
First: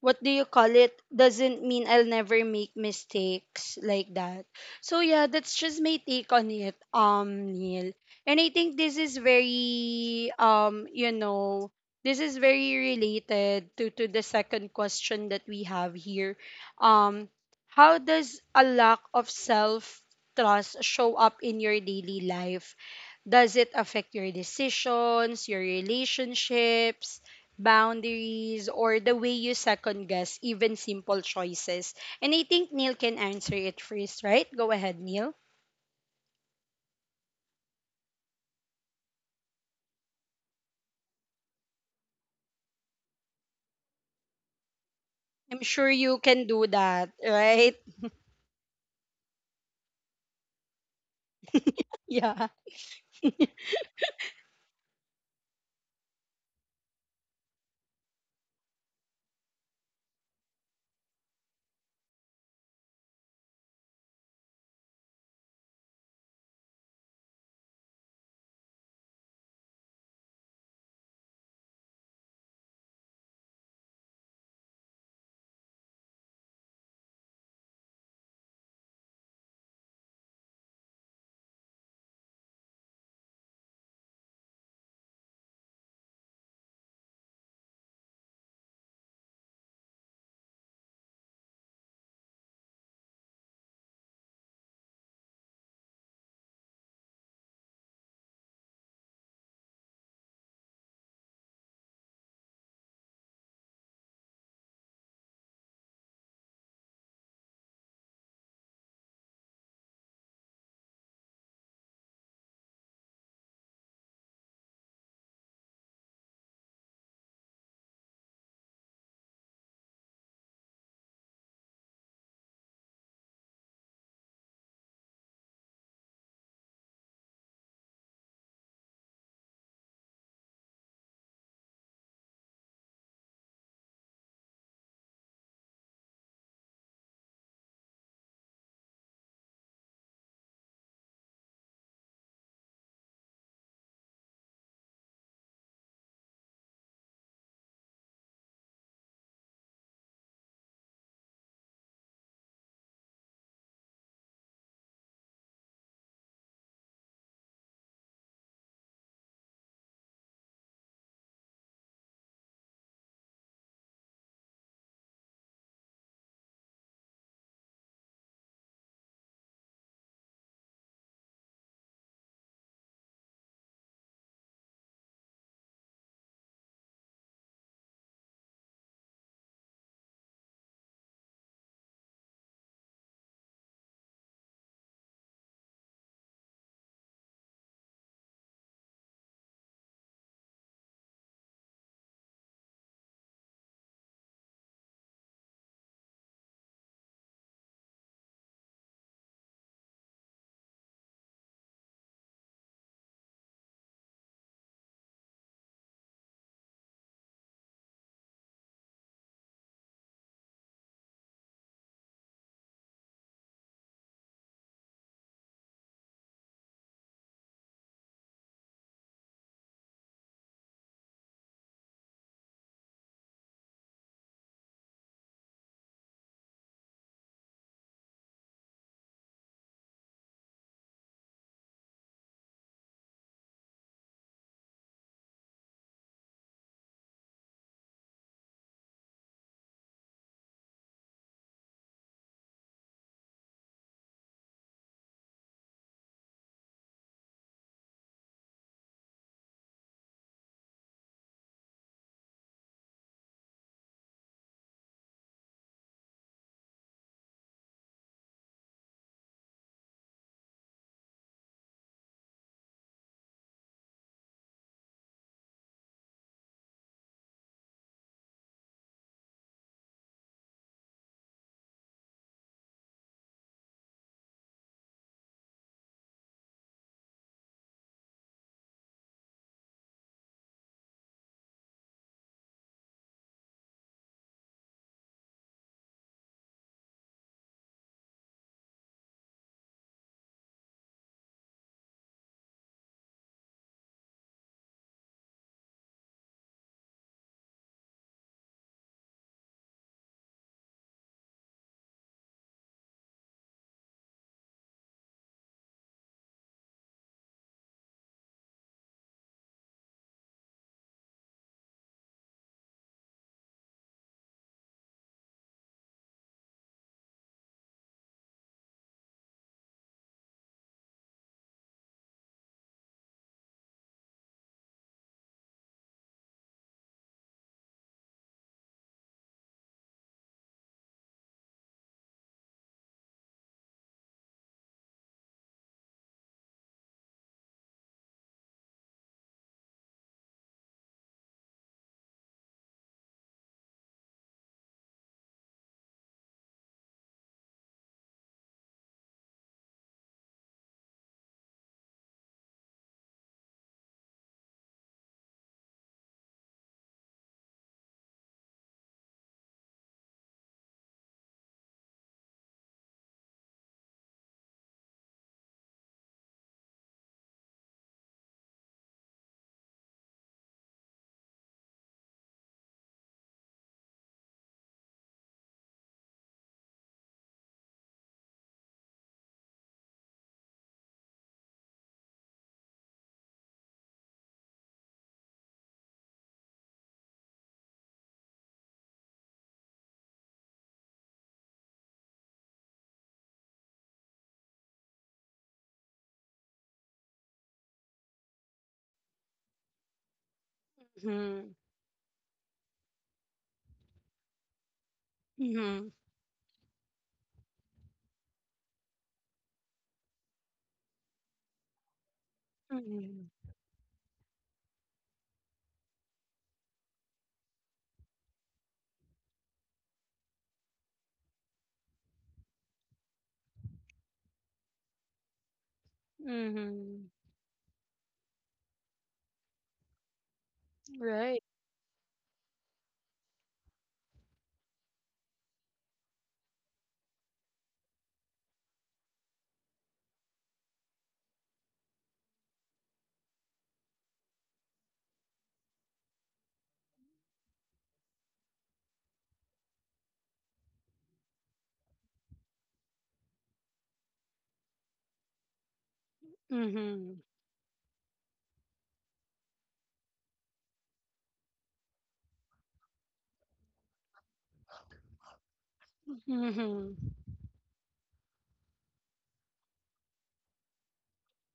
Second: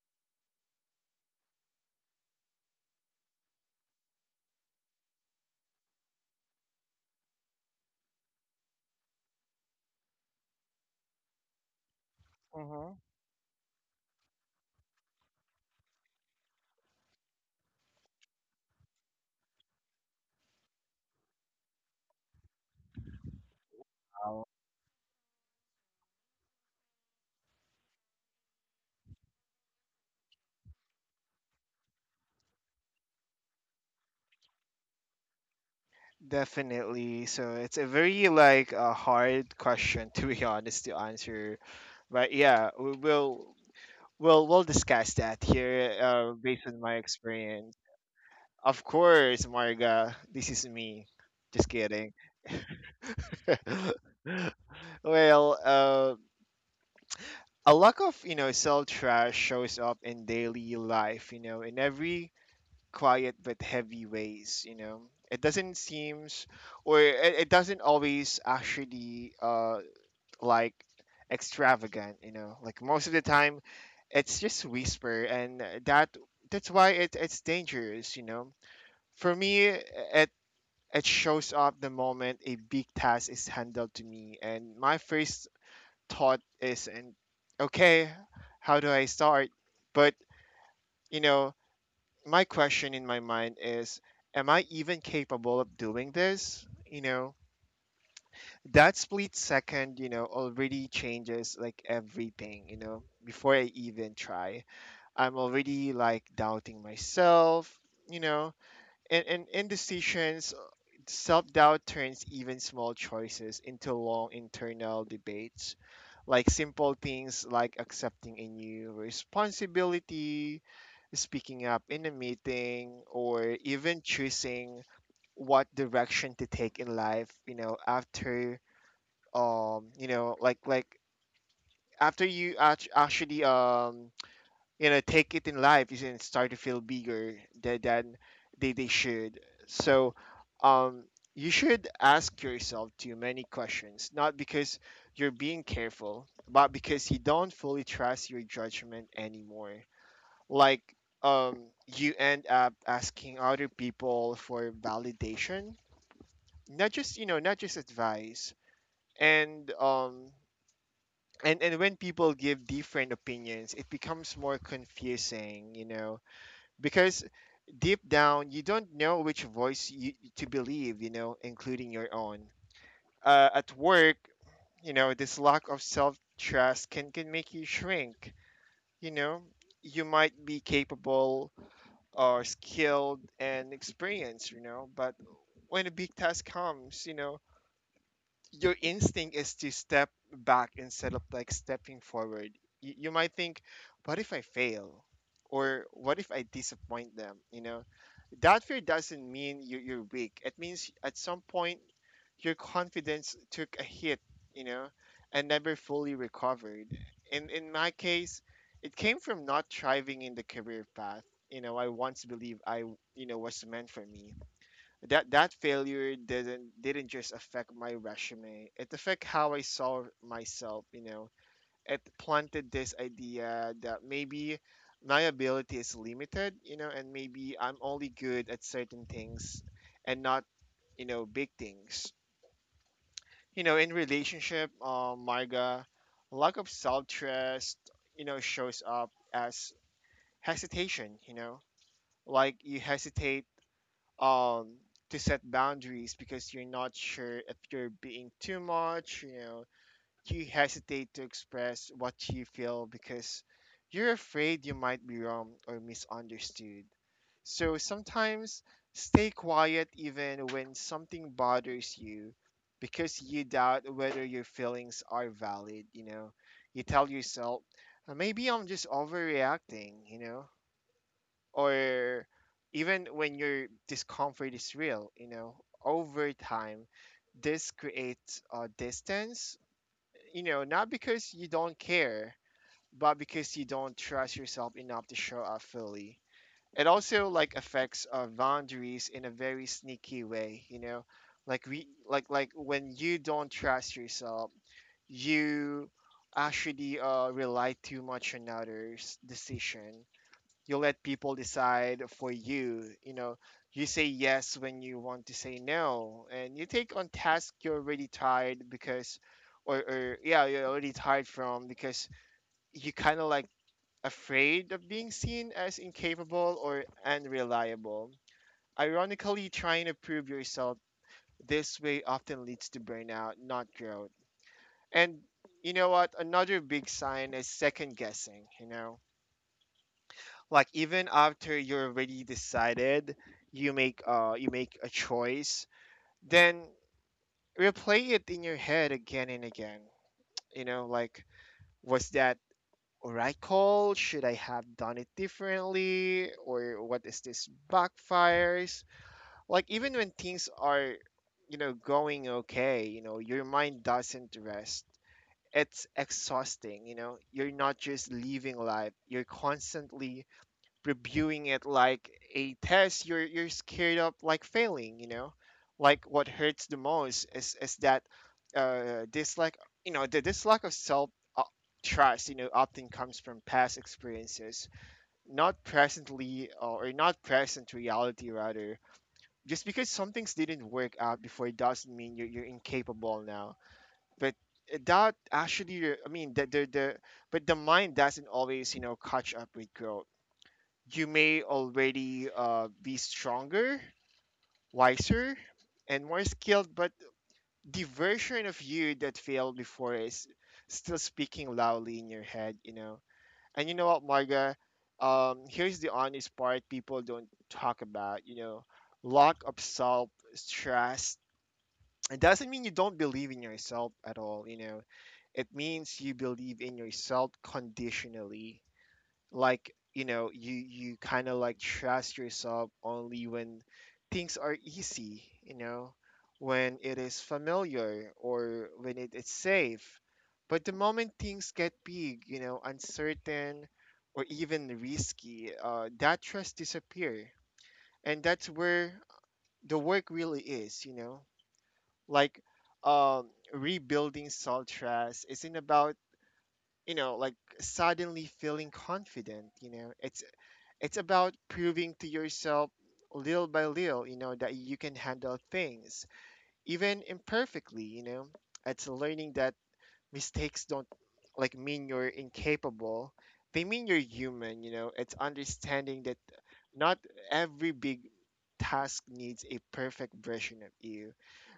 what do you call it, doesn't mean I'll never make mistakes, like that. So yeah, that's just my take on it, Neil. And I think this is very, this is very
mm-hmm,
related to the second question that we have here. um how does a lack of self trust show up in your daily life? Does it affect your
wow.
decisions, your relationships, boundaries, or the way you second guess even simple choices? And I think Neil can answer it first, right? Go ahead, Neil.
Definitely. So it's a very like a hard question to be honest to answer. But yeah, we will we'll discuss that
I'm sure
here
you can
based
do
on my
that,
experience.
right?
Of course, Marga, this is me. Just kidding.
Yeah.
Well, a lack of you know self trust shows up in daily life. You know, in every quiet but heavy ways, you know, it doesn't seems or it doesn't always actually like extravagant, you know, like most of the time it's just whisper, and that that's why it's dangerous, you know. For me it it shows up the moment a big task is handed to me and my first thought is and okay, how do I start? But you know, my question in my mind is am I even capable of doing this, you know? That split second, you know, already changes like everything, you know. Before I even try, I'm already like doubting myself, you know. And indecisions, self-doubt turns even small choices into long internal debates, like simple things like accepting a new responsibility, speaking up in a meeting, or even choosing what direction to take in life, you know, after you know, like after you actually you know, take it in life, you can start to feel bigger than they should. So, um, you should ask yourself too many questions, not because you're being careful, but because you don't fully trust your judgment anymore. Like um you end up asking other people for validation, not just, you know, not just advice. And when people give different opinions, it becomes more confusing, you know, because deep down you don't know which voice you, to believe, you know, including your own. At work, you know, this lack of self trust can make you shrink, you know. You might be capable, are skilled and experienced, you know. But when a big task comes, you know, your instinct is to step back instead of like stepping forward. You might think, what if I fail? Or what if I disappoint them? You know, that fear doesn't mean you're weak. It means at some point your confidence took a hit, you know, and never fully recovered. In my case, it came from not thriving in the career path. You know, I once believed I, you know, was meant for me. That that failure didn't just affect my resume, it affected how I saw myself, you know. It planted this idea that maybe my ability is limited, you know, and maybe I'm only good at certain things and not, you know, big things, you know. In relationship Marga, lack of self-trust, you know, shows up as hesitation, you know, like you hesitate um to set boundaries because you're not sure if you're being too much, you know. You hesitate to express what you feel because you're afraid you might be wrong or misunderstood. So sometimes stay quiet even when something bothers you because you doubt whether your feelings are valid, you know. You tell yourself, Maybe I'm just overreacting, you know, or even when your discomfort is real, you know, over time, this creates a distance, you know, not because you don't care, but because you don't trust yourself enough to show up fully." It also like affects our boundaries in a very sneaky way, you know, like we like when you don't trust yourself, you actually rely too much on others' decision. You let people decide for you, you know. You say yes when you want to say no, and you take on tasks you're already tired because or yeah you're already tired from because you kind of like afraid of being seen as incapable or unreliable. Ironically, trying to prove yourself this way often leads to burnout, not growth. And you know what, another big sign is second guessing, you know, like even after you're already decided, you make a choice, then replay it in your head again and again, you know. Like, was that a right call? Should I have done it differently? Or what is this backfires? Like even when things are, you know, going okay, you know, your mind doesn't rest. It's exhausting, you know. You're not just living life, you're constantly reviewing it like a test. You're scared of like failing, you know. Like what hurts the most is that this like you know this lack of self uh, trust, you know, often comes from past experiences, not presently or not present reality rather. Just because some things didn't work out before doesn't mean you're incapable now. But that actually I mean the but the mind doesn't always, you know, catch up with growth. You may already be stronger, wiser, and more skilled, but the version of you that failed before is still speaking
Mhm.
loudly in your head, you know. And you know what, Marga? Here's the
Mhm.
honest part people don't talk about, you know, lack of self trust. It doesn't mean you don't
Mhm.
believe in yourself at all, you know. It means you believe in yourself conditionally. Like, you know, you kind of like trust yourself only when things are easy, you know, when it
Mhm.
is familiar or when it is safe. But the moment
Right.
things get big, you know, uncertain or even risky, that trust disappear. And that's where the work really is, you know. Like um, rebuilding self trust isn't about, you know, like suddenly feeling confident, you know. It's about proving to yourself little by little, you know, that you can handle things, even
Mhm.
imperfectly, you know. It's learning that mistakes don't like mean you're incapable. They mean you're human, you know. It's understanding that not
Mhm.
every big task needs a perfect version of you.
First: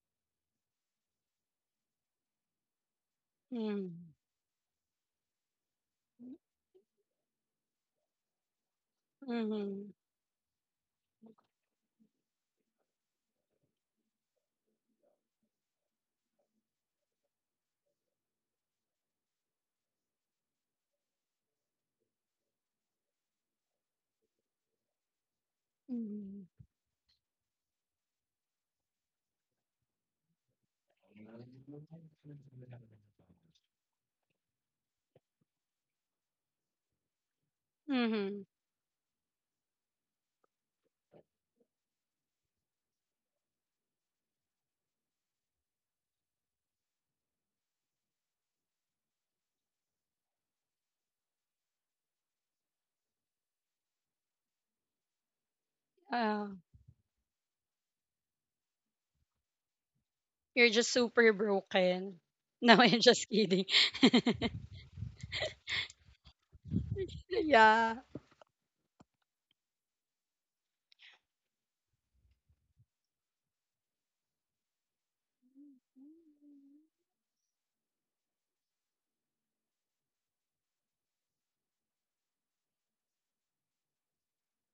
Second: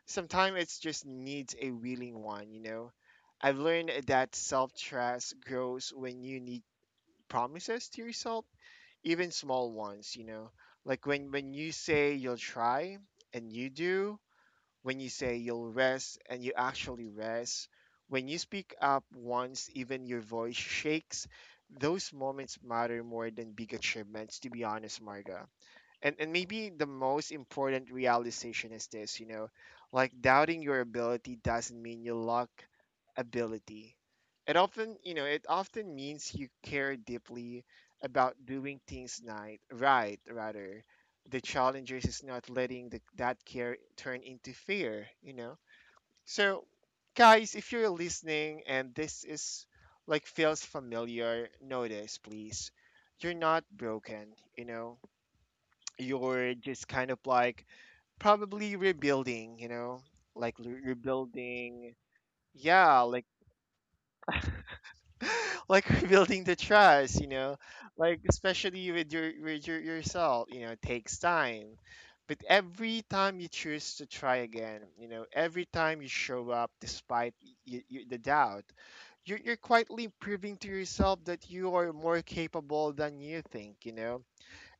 Sometimes it just needs a willing one, you know. I've learned
Mhm.
that self trust grows when you need promises to yourself, even small
Mhm.
ones, you know, like when you say you'll try and you do, when you say you'll rest and you actually rest, when you speak up once even your voice shakes. Those moments matter more than big achievements, to be honest, Marga. And
Mhm.
maybe the most important realization is this, you know, like doubting your ability doesn't mean you luck ability. It often, you know, it often means you care deeply about
Mhm.
doing things night, right, rather. The challengers is not letting that care turn into fear, you know. So, guys, if you're listening and this is like feels familiar, notice please. You're not broken, you know. You're
Ah,
just kind of like probably rebuilding, like
you're just super
rebuilding,
broken. No,
yeah,
I'm
like
just kidding.
like rebuilding the trust,
Yeah.
like especially with your yourself, takes time. But every time you choose to try again, every time you show up despite the doubt, you're quietly proving to yourself that you are more capable than you think,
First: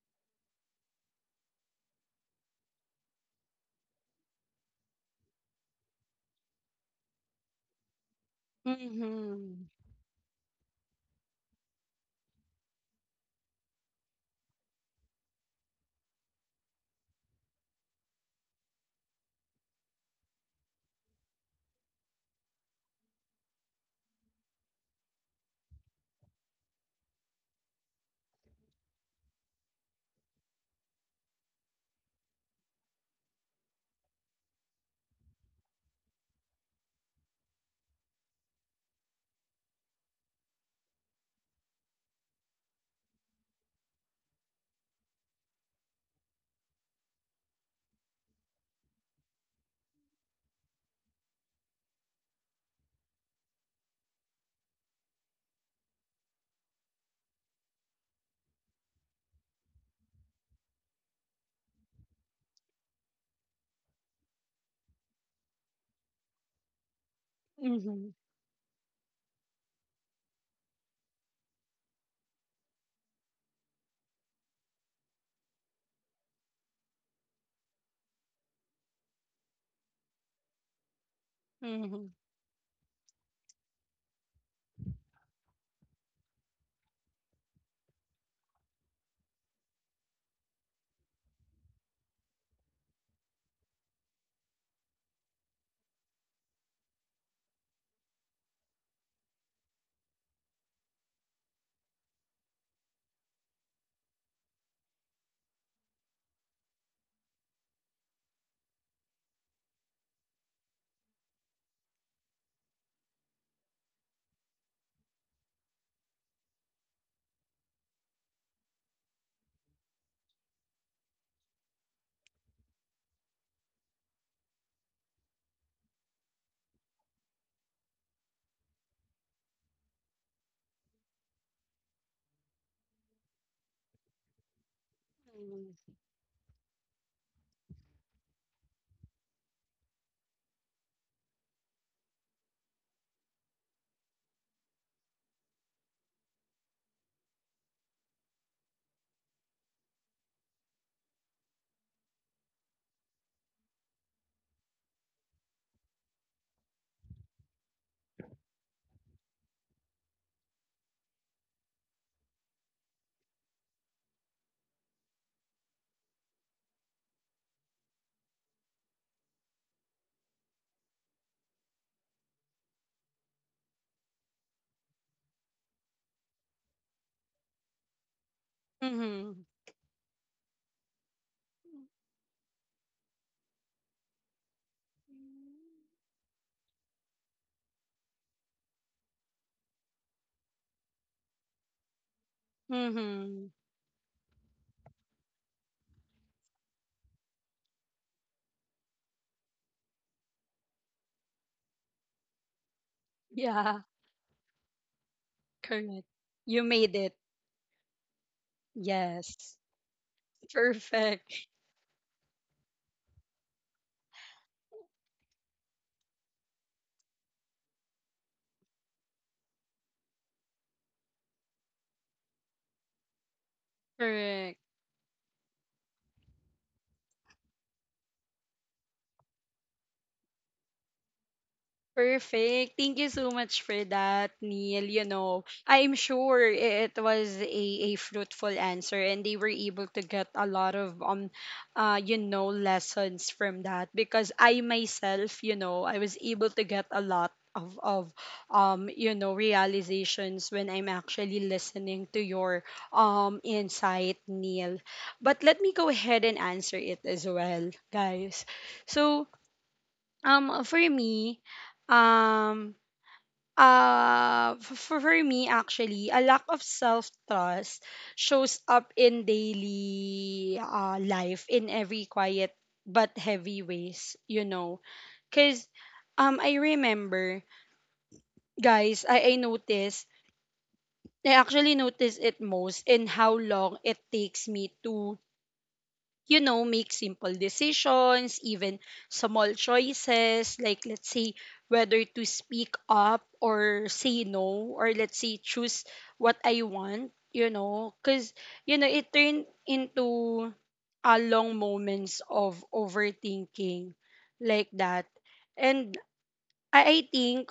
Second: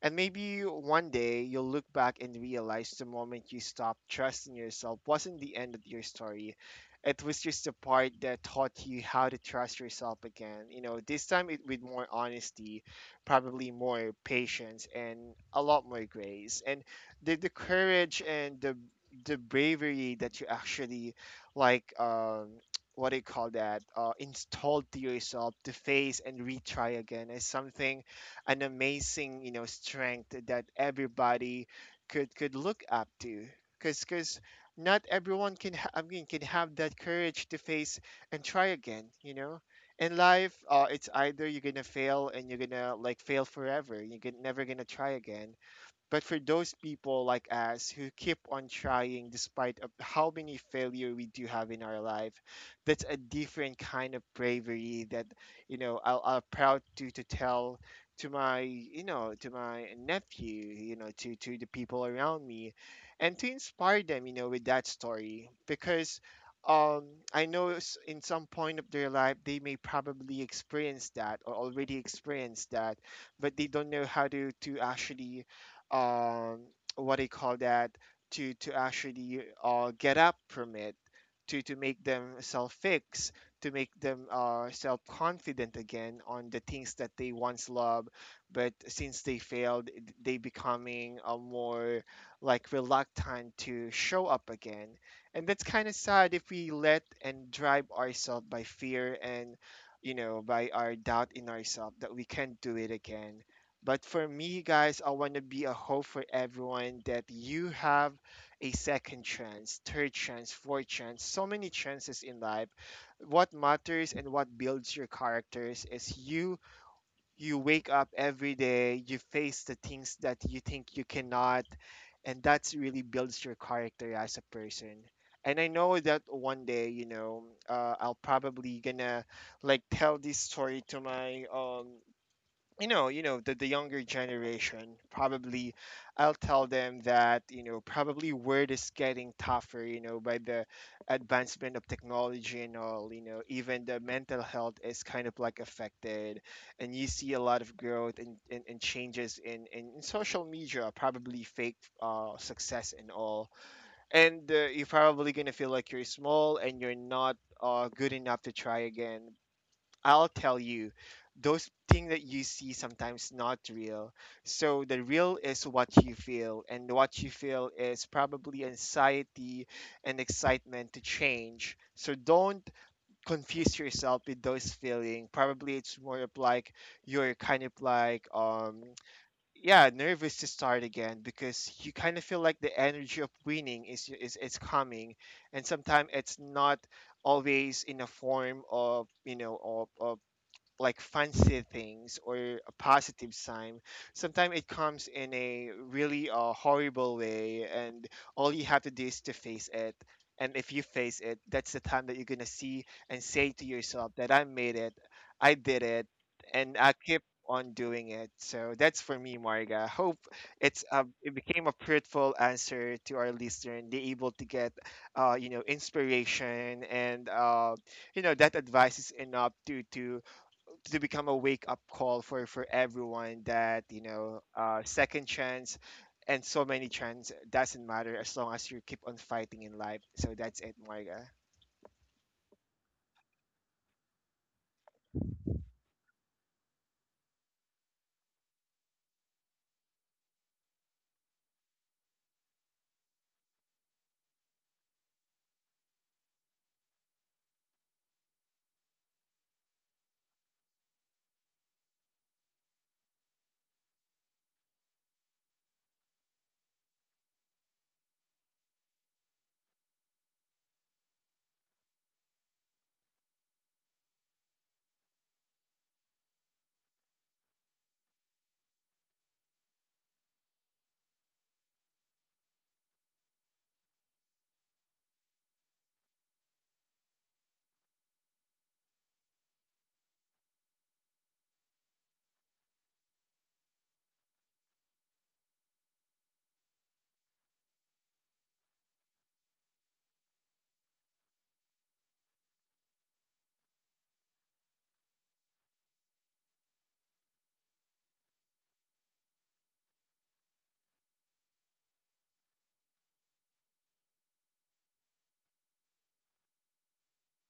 and maybe one day you'll look back and realize the moment you stopped trusting yourself wasn't the end of your story. It was just the part that taught you how to
Mhm.
trust yourself again. You know, this time it with more honesty, probably more patience and a lot more grace. And the courage and the bravery that you actually like what do you call that? Installed to yourself to face and retry again is something an amazing, you know, strength that everybody could look up to. Because not everyone can I mean can have that courage to face and try again. You know, in life, it's either you're gonna fail and you're gonna like fail forever. Never gonna try again, but for those people like us who keep on trying despite of how many failure we do have in our life, that's a different kind of bravery that, you know, I'll proud to tell to my, you know, to my nephew, to the people around me, and to inspire them, with that story because um I know,
Mhm.
in some point of their life they may probably experience that or already experienced that, but they don't know how to actually, um, what do you call that, to actually get up from it, to make
Mhm.
them self fix, to make them self confident again on the things that they once loved, but since they failed they becoming more like reluctant to show up again. And that's kind of sad if we let and drive ourselves by fear and, by our doubt in ourselves that we can't do it again. But for me, guys, I want to be a hope for everyone that you have a second chance, third chance, fourth chance, so many chances in life. What matters and what builds your characters is you, you wake up every day, you face the things that you think you cannot, and that's really builds your character as a person. And I know that one day, I'll probably gonna like tell this story to my, you know, the younger generation. Probably
Mhm.
I'll tell them that, you know, probably word is getting tougher, you know, by the advancement of technology and all, you know, even the mental health is kind of like affected, and you see a lot of growth and, and changes in, in social media, probably fake success and all. And you're probably gonna feel like you're small and you're not good enough to try again. I'll tell you, those things that you see sometimes not real. So the real is what you feel, and what you feel is probably anxiety and excitement to change. So don't confuse yourself with those feeling. Probably it's more of like you're kind of like
Mm-hmm.
yeah, nervous to start again because you kind of feel like the energy of winning is coming, and sometimes it's not always in a form of, like fancy things or a positive
Mm-hmm.
sign. Sometimes it comes in a really horrible way, and all you have to do is to face it, and if you face it, that's the time that you're gonna see and say to
Yeah,
yourself that I made it, I did
correct.
it,
You
and I
made it.
keep on doing it. So that's for me,
Yes.
Marga. Hope it's it
Perfect.
became a fruitful answer to our listener and they're able to get you know, inspiration and you know, that advice is enough to to become a wake up call for everyone, that, you know,
Correct.
second chance and so many chances doesn't matter as long as you keep on fighting in life. So that's it, Marga.
Perfect. Thank you so much for that, Neil. You know, I'm sure it was a fruitful answer and they were able to get a lot of lessons from that, because I myself, you know, I was able to get a lot of realizations when I'm actually listening to your insight, Neil. But let me go ahead and answer it as well, guys. So for me, um, for me actually, a lack of self-trust shows up in daily life in every quiet but heavy ways, you know. Cause I remember, guys, I actually noticed it most in how long it takes me to, you know, make simple decisions, even small choices, like, let's say, whether to speak up or say no, or let's say choose what I want, you know, because, you know, it turned into a long moments of overthinking, like that. And I, I think,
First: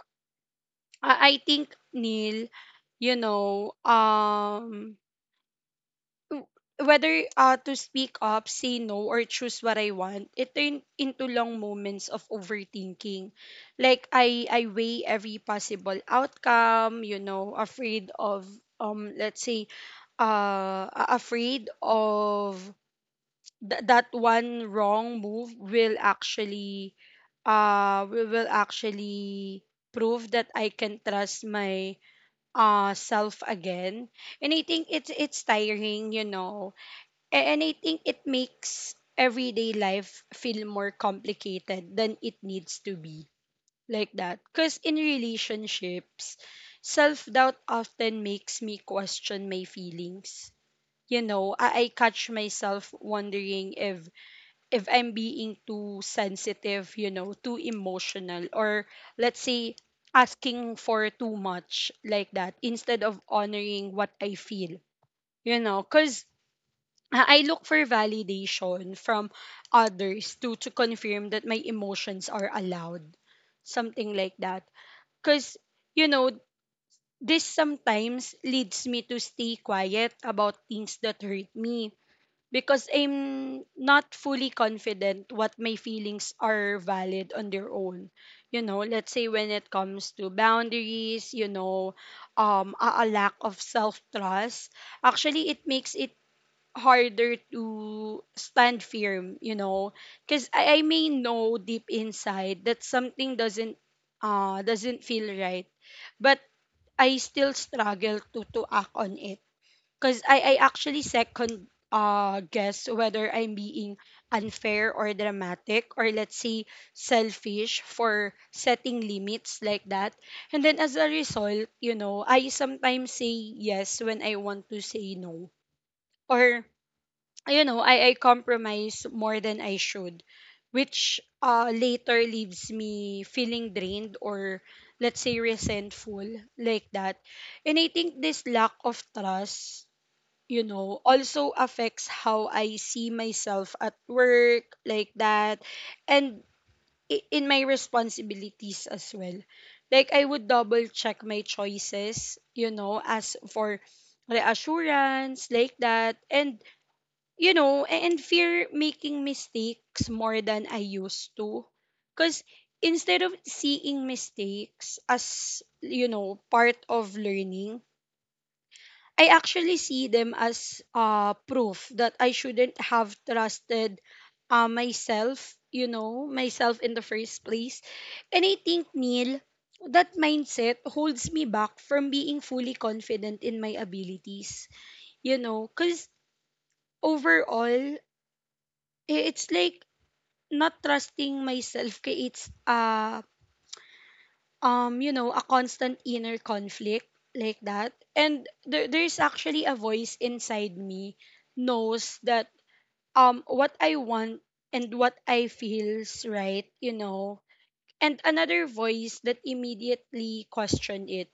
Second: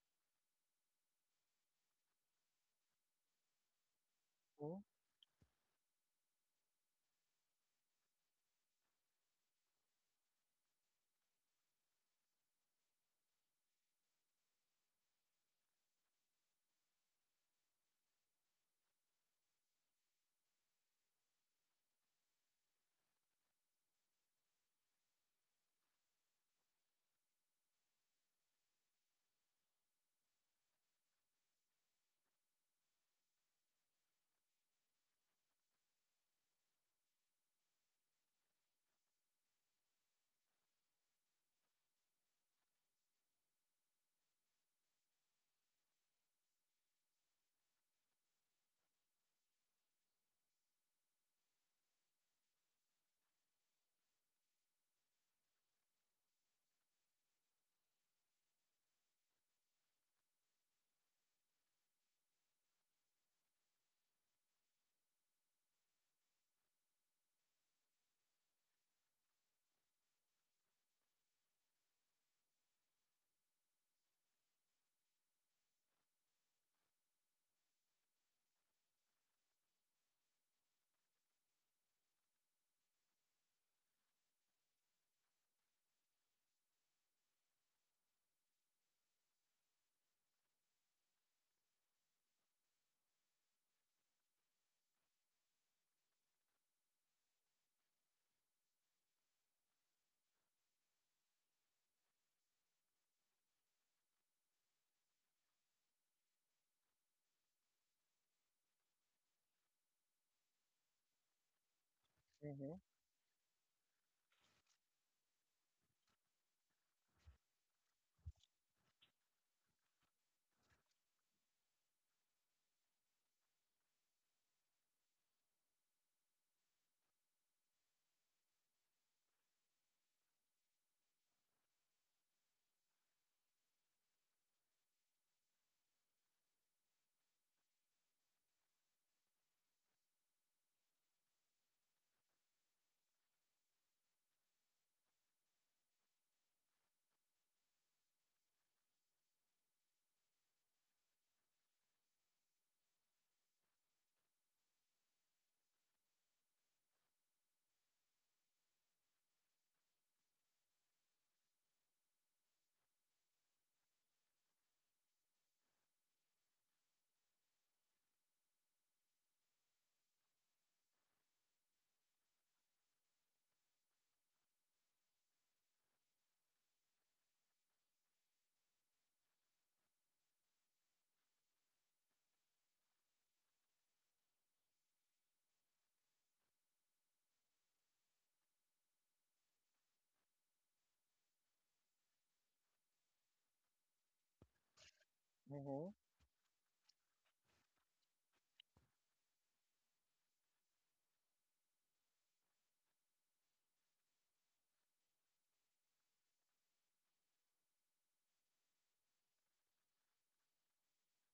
I think, Neil, you know, w- whether, to speak up, say no, or choose what I want, it turned into long moments of overthinking. Like I weigh every possible outcome, you know, afraid of, um let's say afraid of, that one wrong move will actually, will actually prove that I can trust my self again. And I think it's, tiring, you know. And I think it makes everyday life feel more complicated than it needs to be, like that. Because in relationships, self doubt often makes me question my feelings. You know, I catch myself wondering if, I'm being too sensitive, you know, too emotional, or let's say asking for too much, like that, instead of honoring what I feel. You know, because I look for validation from others to confirm that my emotions are allowed, something like that. Cuz you know, this sometimes leads me to stay quiet about things that hurt me, because I'm not fully confident what my feelings are valid on their own. You know, let's say when it comes to boundaries, you know, a lack of self-trust, actually it makes it harder to stand firm, you know, because I may know deep inside that something doesn't, doesn't feel right, but I still struggle to act on it, because I actually second,
Hmm.
guess whether I'm being unfair or dramatic or, let's say, selfish for setting limits, like that. And then as a result, you know, I sometimes say yes when I want to say no. Or you know, I compromise more than I should, which, later leaves me feeling drained or, let's say, resentful, like that. And I think this lack of trust, you know, also affects how I see myself at work, like that, and in my responsibilities as well. Like, I would double check my choices, you know, as for reassurance, like that. And you know, and fear making mistakes more than I used to. Because instead of seeing mistakes as, you know, part of learning, I actually see them as, proof that I shouldn't have trusted, myself in the first place. And I think, Neil, that mindset holds me back from being fully confident in my abilities, you know, because overall, i- it's like not trusting myself creates you know a
Hmm.
constant inner conflict like that. And there's actually a voice inside me knows that what I want and what I feels right, you know, and another voice that immediately question it.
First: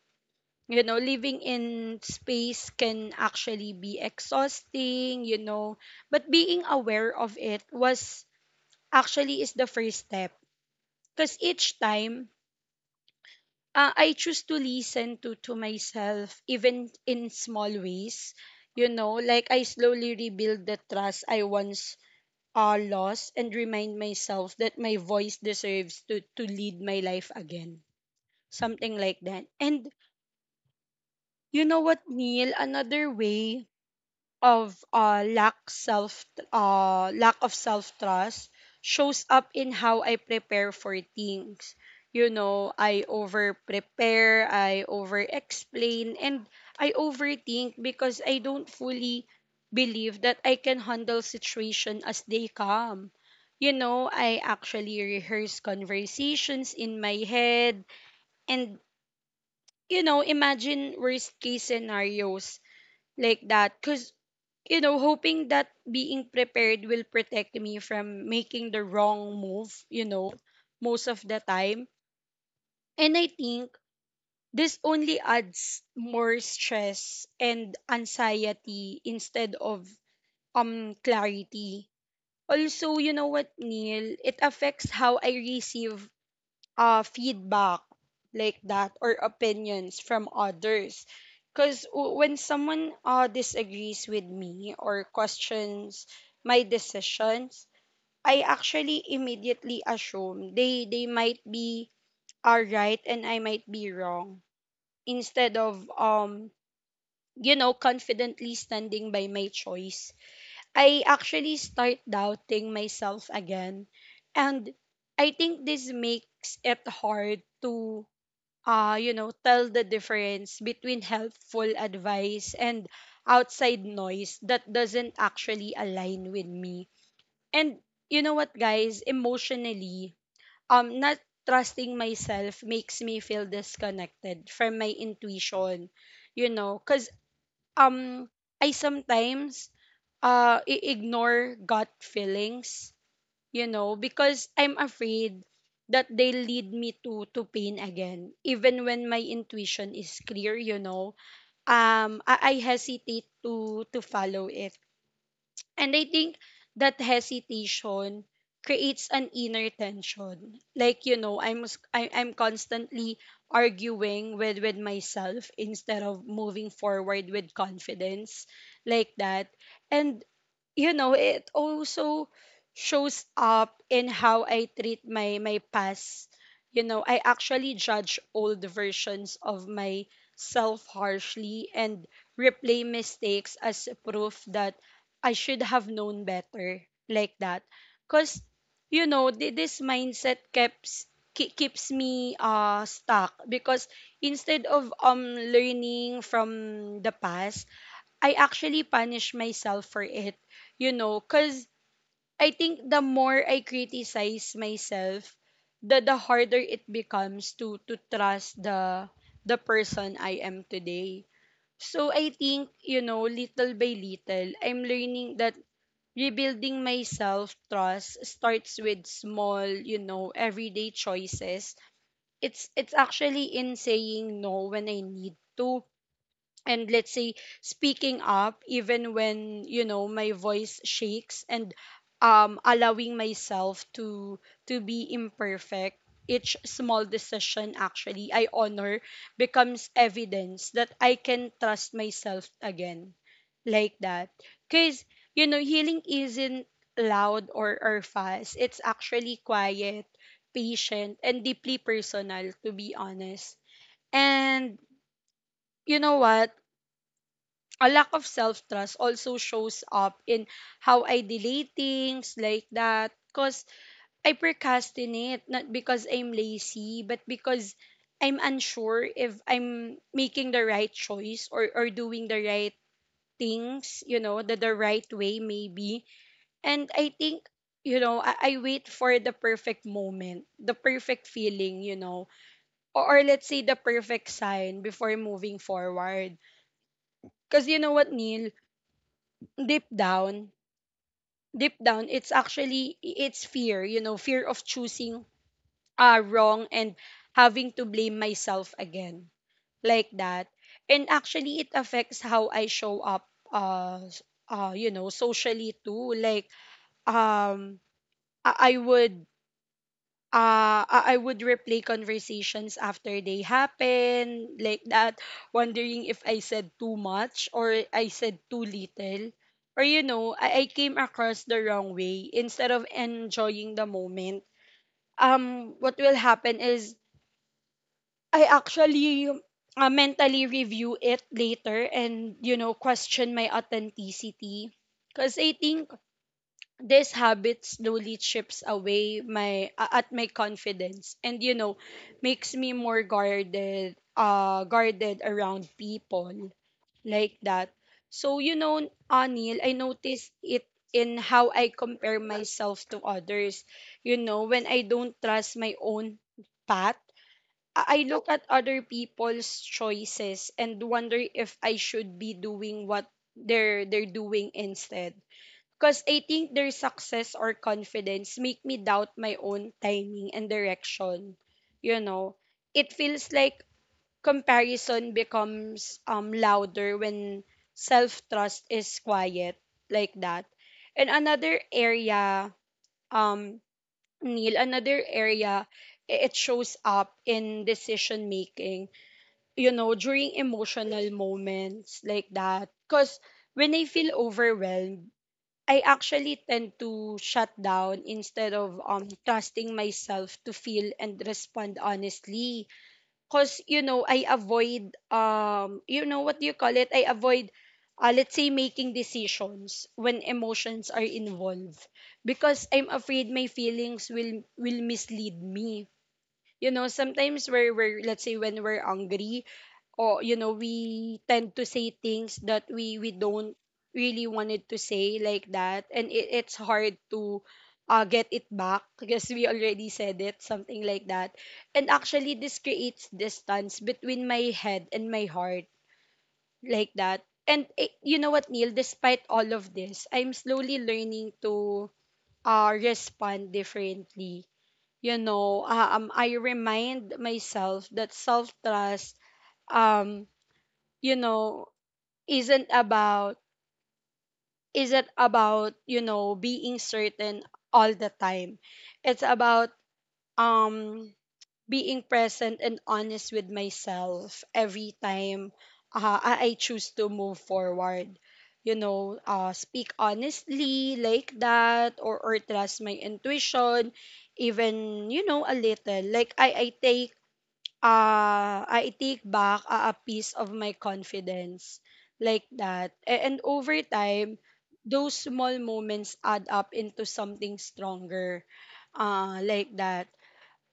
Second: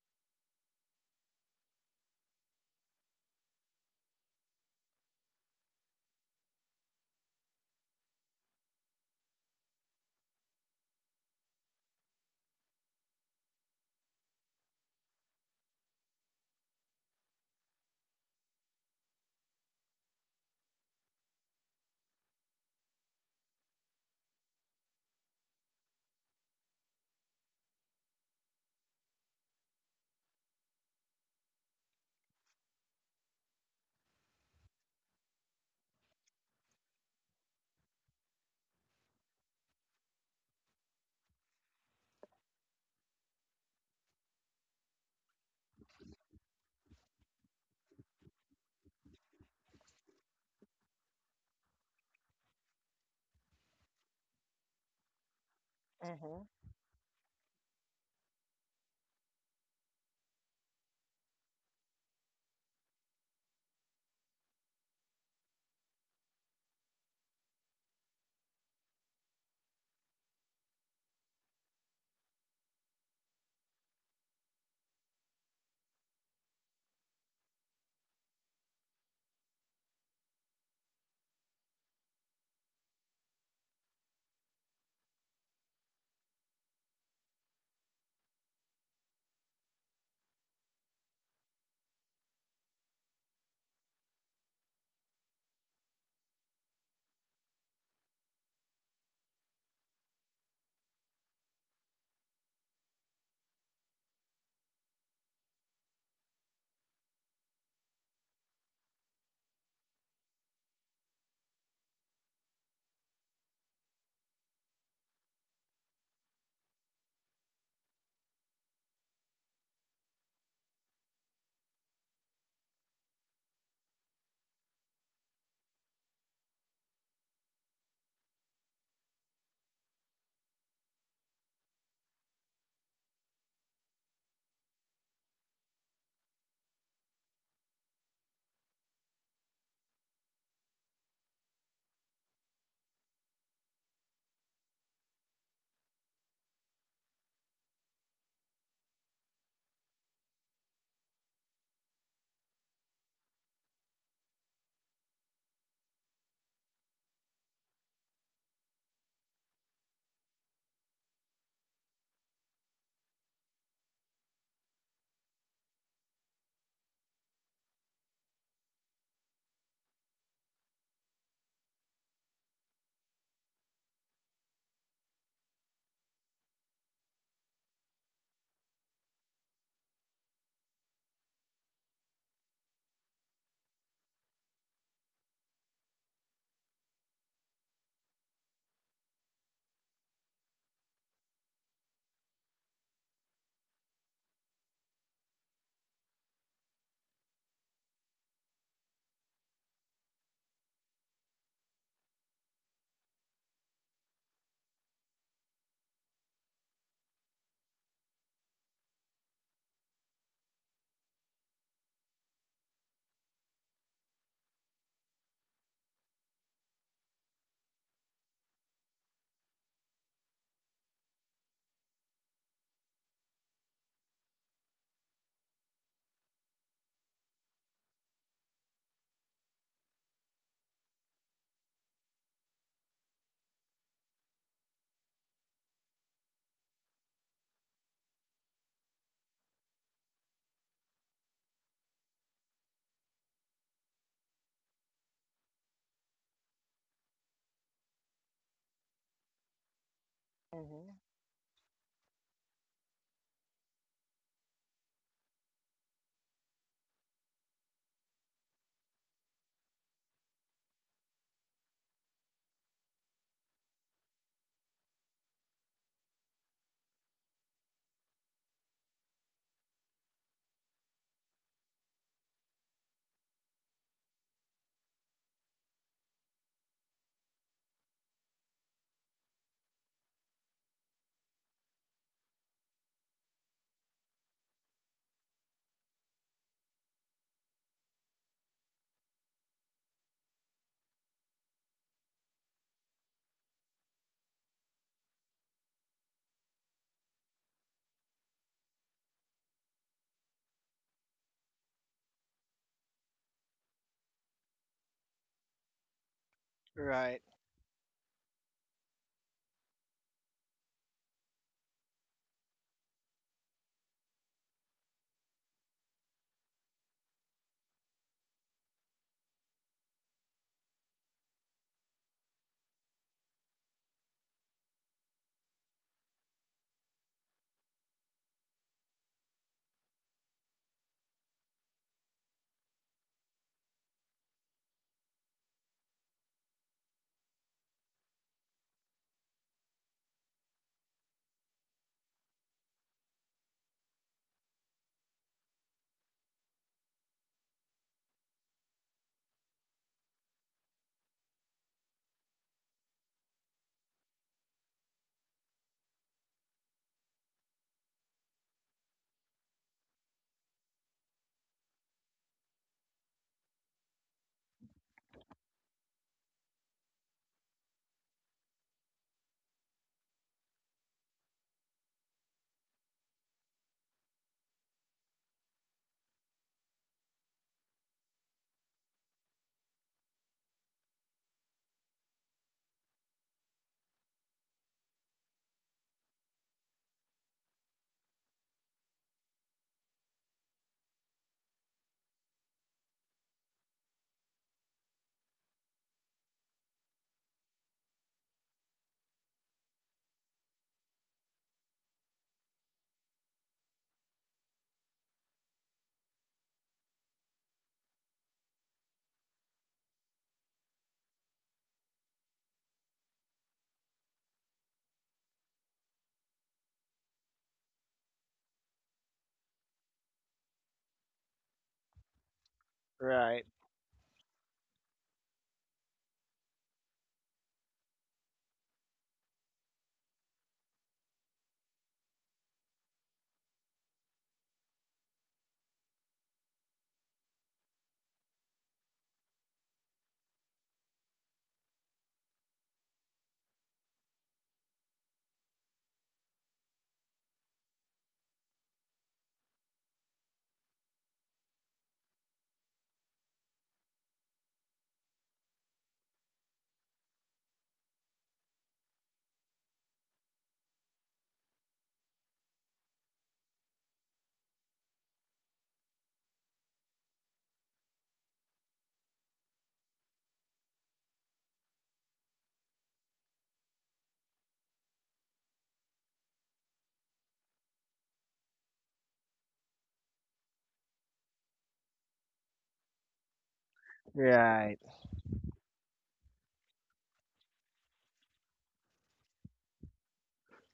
You know, living in space can actually be exhausting, you know, but being aware of it was actually is the first step. Because each time I choose to listen to myself even in small ways. You know, like I slowly rebuild the trust I once lost and remind myself that my voice deserves to lead my life again. Something like that. And you know what, Neil? Another way of lack of self trust shows up in how I prepare for things. You know, I over prepare, I over explain, and I overthink because I don't fully believe that I can handle situation as they come. You know, I actually rehearse
Hmm.
conversations in my head and, you know, imagine worst case scenarios like that. Cause, you know, hoping that being prepared will protect me from making the wrong move, you know, most of the time. And I think this only adds more stress and anxiety instead of clarity. Also, you know what, Neil? It affects how I receive feedback like that or opinions from others. Because when someone disagrees with me or questions my decisions, I actually immediately assume they might be are right and I might be wrong instead of you know confidently standing by my choice. I actually start doubting myself again and I think this makes it hard to you know, tell the difference between helpful advice and outside noise that doesn't actually align with me. And you know what, guys, emotionally, not trusting myself makes me feel disconnected from my intuition, you know, because um, I sometimes ignore gut feelings, you know, because I'm afraid that they lead me to pain again even when my intuition is clear, you know. I hesitate to follow it, and I think that hesitation creates an inner tension. Like, you know, I'm constantly arguing with myself instead of moving forward with confidence like that. And, you know, it also shows up in how I treat my past. You know, I actually judge old versions of myself harshly and replay mistakes as proof that I should have known better, like that. Because, you know, this mindset keeps me stuck. Because instead of learning from the past, I actually punish myself for it, you know. Because I think the more I criticize myself, the harder it becomes to trust the person I am today. So I think, you know, little by little, I'm learning that rebuilding my self-trust starts with small, you know, everyday choices. It's actually in saying no when I need to, and let's say speaking up even when, you know, my voice shakes, and allowing myself to be imperfect. Each small decision actually I honor becomes evidence that I can trust myself again, like that. Because, you know, healing isn't loud or fast. It's actually quiet,
Hmm.
patient, and deeply personal, to be honest. And you know what, a lack of self trust also shows up in how I delay things, like that. Because I procrastinate, not because I'm lazy, but because I'm unsure if I'm making the right choice or doing the right things, you know, the right way, maybe. And I think, you know, I wait for the perfect moment, the perfect feeling, you know, or let's say the perfect sign before moving forward. Because you know what, Neil? Deep down, deep down it's actually it's fear, you know, fear of choosing wrong and having to blame myself again, like that. And actually it affects how I show up you know socially too. Like,
Right,
um i, I would I would replay conversations after they happen, like that, wondering if I said too much or I said too little. Or, you know, I came across the wrong way instead of enjoying the moment. What will happen is I actually mentally review it later and, you know, question my authenticity. Because I think this habit slowly chips away at my confidence, and, you know, makes me more guarded, guarded around people, like that. So, you know, Anil, I noticed it in how I compare myself to others. You know, when I don't trust my own path, I look at other people's choices and wonder if I should be doing what they're doing instead. Because I think their success or confidence make me doubt my own timing and direction. You know, it feels like comparison becomes louder when self-trust is quiet, like that. And another area, um, Neil, another area it shows up in decision making, you know, during emotional moments, like that. Because when I feel overwhelmed, I actually tend to shut down instead of trusting myself to feel and respond honestly. Cause, you know, I avoid, you know what do you call it? I avoid, let's say, making decisions when emotions are involved because I'm afraid my feelings will mislead me. You know, sometimes we're let's say when we're hungry, or, you know, we tend to say things that we
right,
don't really wanted to say, like that. And it's hard to get it back because we already said it, something like that. And actually this creates distance between my head and my heart, like that. And eh, you know what, Neil, despite all of this, I'm slowly learning to respond differently. You know, I remind myself that self trust um you know isn't about isn't about, you know, being certain all the time. It's about um being present and honest with myself. Every time I choose to move forward, you know, speak honestly, like that, or trust my intuition even, you know, a little, like I take back a piece of my confidence, like that. And over time,
right.
those small moments add up into something stronger, like that.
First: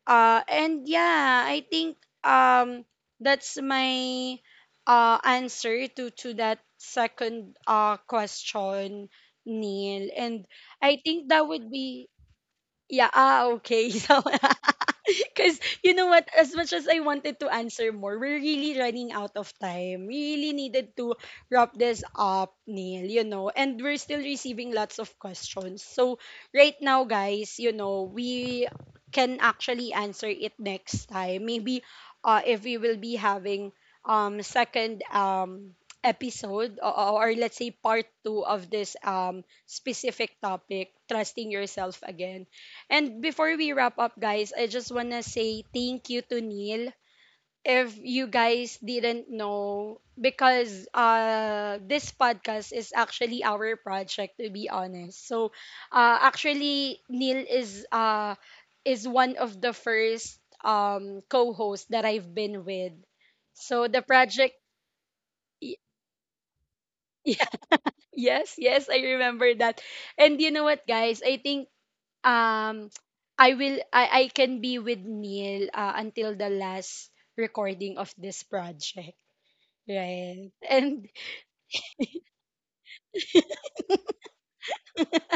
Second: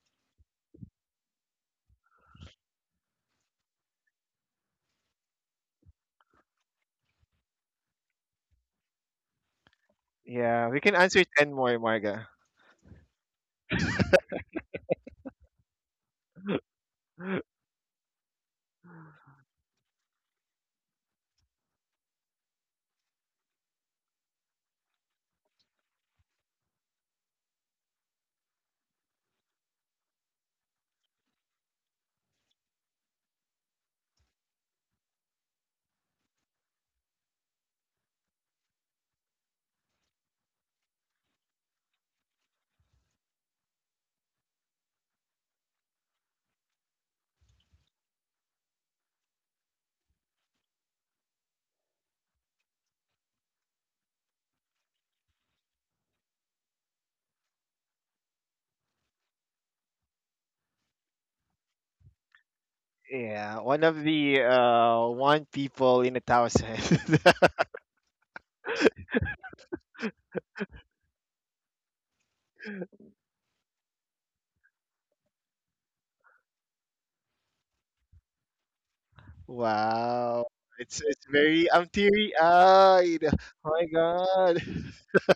And yeah, I think um, that's my answer to that second question, Neil. And
Yeah, we can
I
answer
think that
ten
would
more,
be
Marga.
yeah, ah, okay. So, because you know what, as much as I wanted to answer more, we're really running out of time. We really needed to wrap this up, Neil, you know, and we're still receiving lots of questions. So, right now, guys, you know, we can actually answer it next time. Maybe if we will be having second episode, or let's say, part two of this specific topic, trusting yourself again. And before we wrap up, guys, I just want to say thank you to Neil. If you guys didn't know, because this podcast is actually our project, to be honest. So, actually, Neil is one of the first co-hosts that I've been with.
Yeah, one
So the
of the
project,
one
y-
people in a thousand.
yeah, yes, yes, I remember that. And you know what, guys? I think um I will I can be with Neil until the last recording of this project.
Wow,
Right. And
it's very, I'm teary eyed. Oh my god.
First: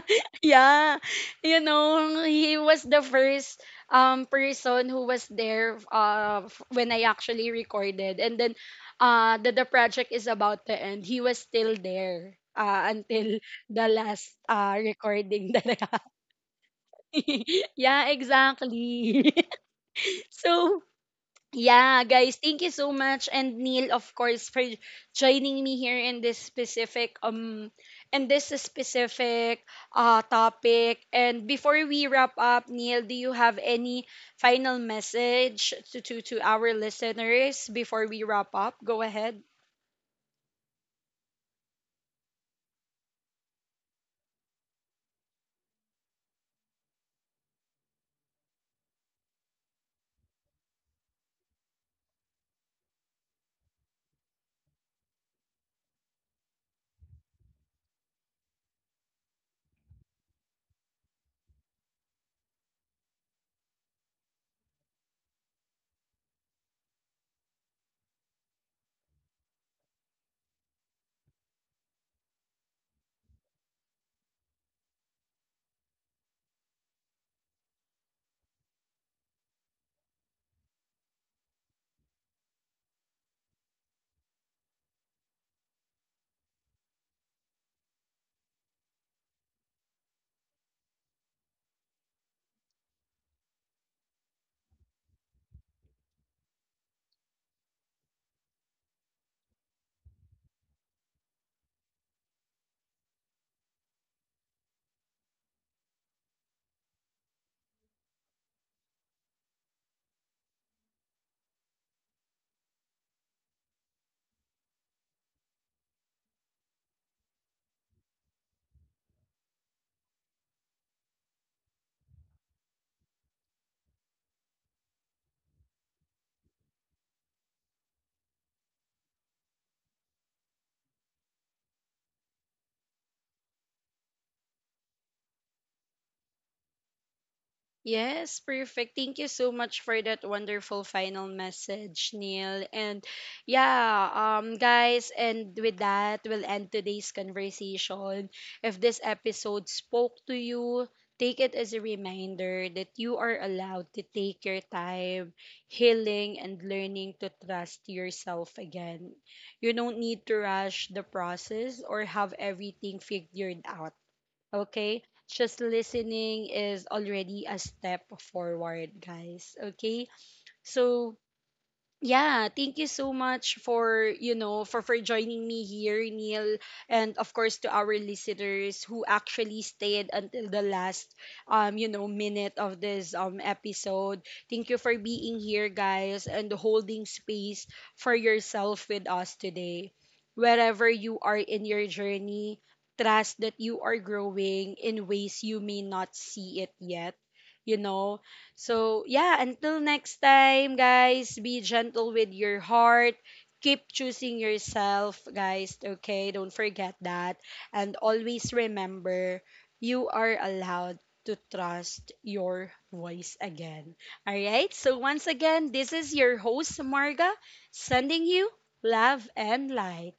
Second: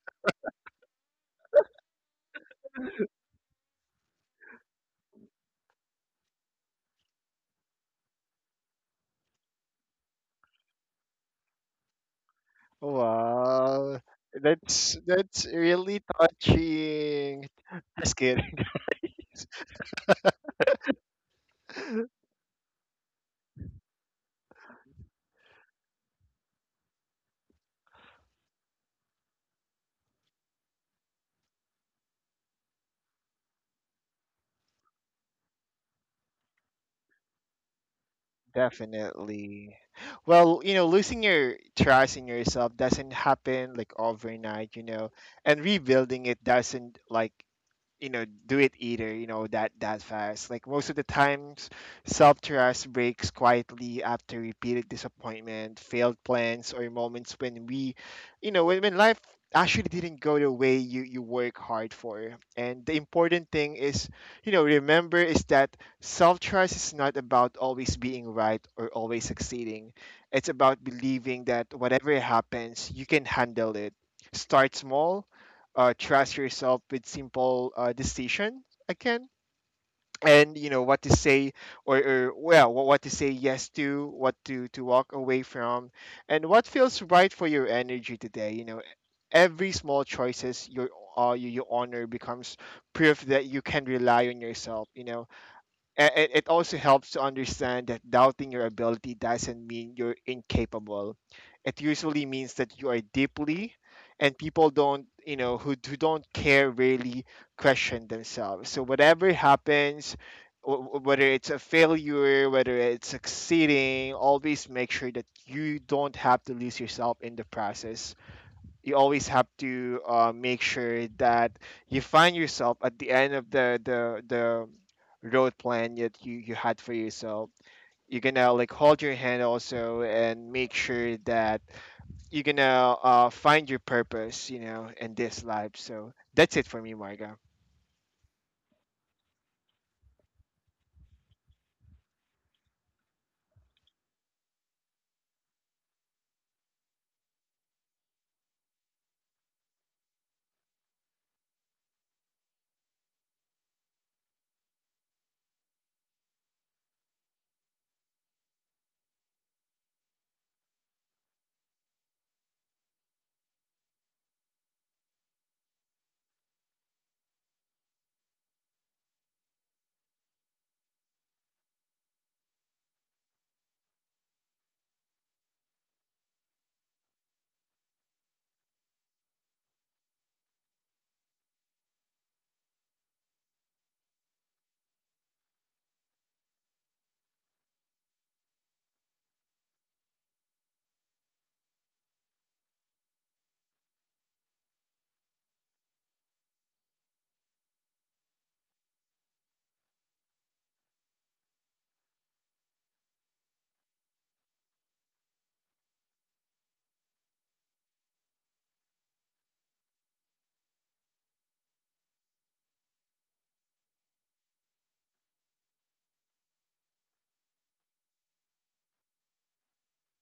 yeah, you know, he was the first person who was there when I actually recorded, and then that the project is about to end. He was still there until the
Wow,
last
that's
recording that I
really
had.
touching.
Yeah,
Just kidding.
exactly. So, yeah, guys, thank you so much, and Neil of course, for joining me here in this specific in this specific topic. And before we wrap up, Neil, do you have any final message to our listeners before we wrap up? Go ahead.
Definitely. Well, you know, losing your trust in yourself doesn't happen like overnight, you know, and rebuilding it doesn't like do it either, you know, that fast. Like most of the times self-trust breaks quietly after repeated disappointment, failed plans, or moments when we, you know, when life actually didn't go the way you work hard for. And the important thing is, you know, remember is that self-trust is not about always being right or always succeeding. It's about believing that whatever happens you can handle it. Start small, trust yourself with simple decision again, and you know what to say, or well, what to say yes to, what to walk away from, and what feels right for your energy today, you know. Every small choices you honor becomes proof that you can rely on yourself, you know. It also helps to understand that doubting your ability doesn't mean you're incapable. It usually means that you are deeply, and people don't, you know, who don't care really question themselves. So whatever happens, whether it's a failure, whether it's succeeding, always make sure that you don't have to lose yourself in the process. You always have to make sure that you find yourself at the end of the road plan that you had for yourself. You're gonna like hold your hand also and make sure that you're gonna find your purpose, you know, in this life. So that's it for me, Marga.
Yes, perfect. Thank you so much for that wonderful final message, Neil. And yeah, guys, and with that we'll end today's conversation. If this episode spoke to you, take it as a reminder that you are allowed to take your time healing and learning to trust yourself again. You don't need to rush the process or have everything figured out. Okay? Just listening is already a step forward, guys. Okay? So, yeah, thank you so much for, you know, for joining me here, Neil, and of course to our listeners who actually stayed until the last you know, minute of this episode. Thank you for being here, guys, and holding space for yourself with us today. Wherever you are in your journey, trust that you are growing in ways you may not see it yet. You know, so, yeah, until next time, guys, be gentle with your heart. Keep choosing yourself, guys, okay? Don't forget that. And always remember, you are allowed to trust your voice again. All right? So, once again, this is your host, Marga, sending you love and light.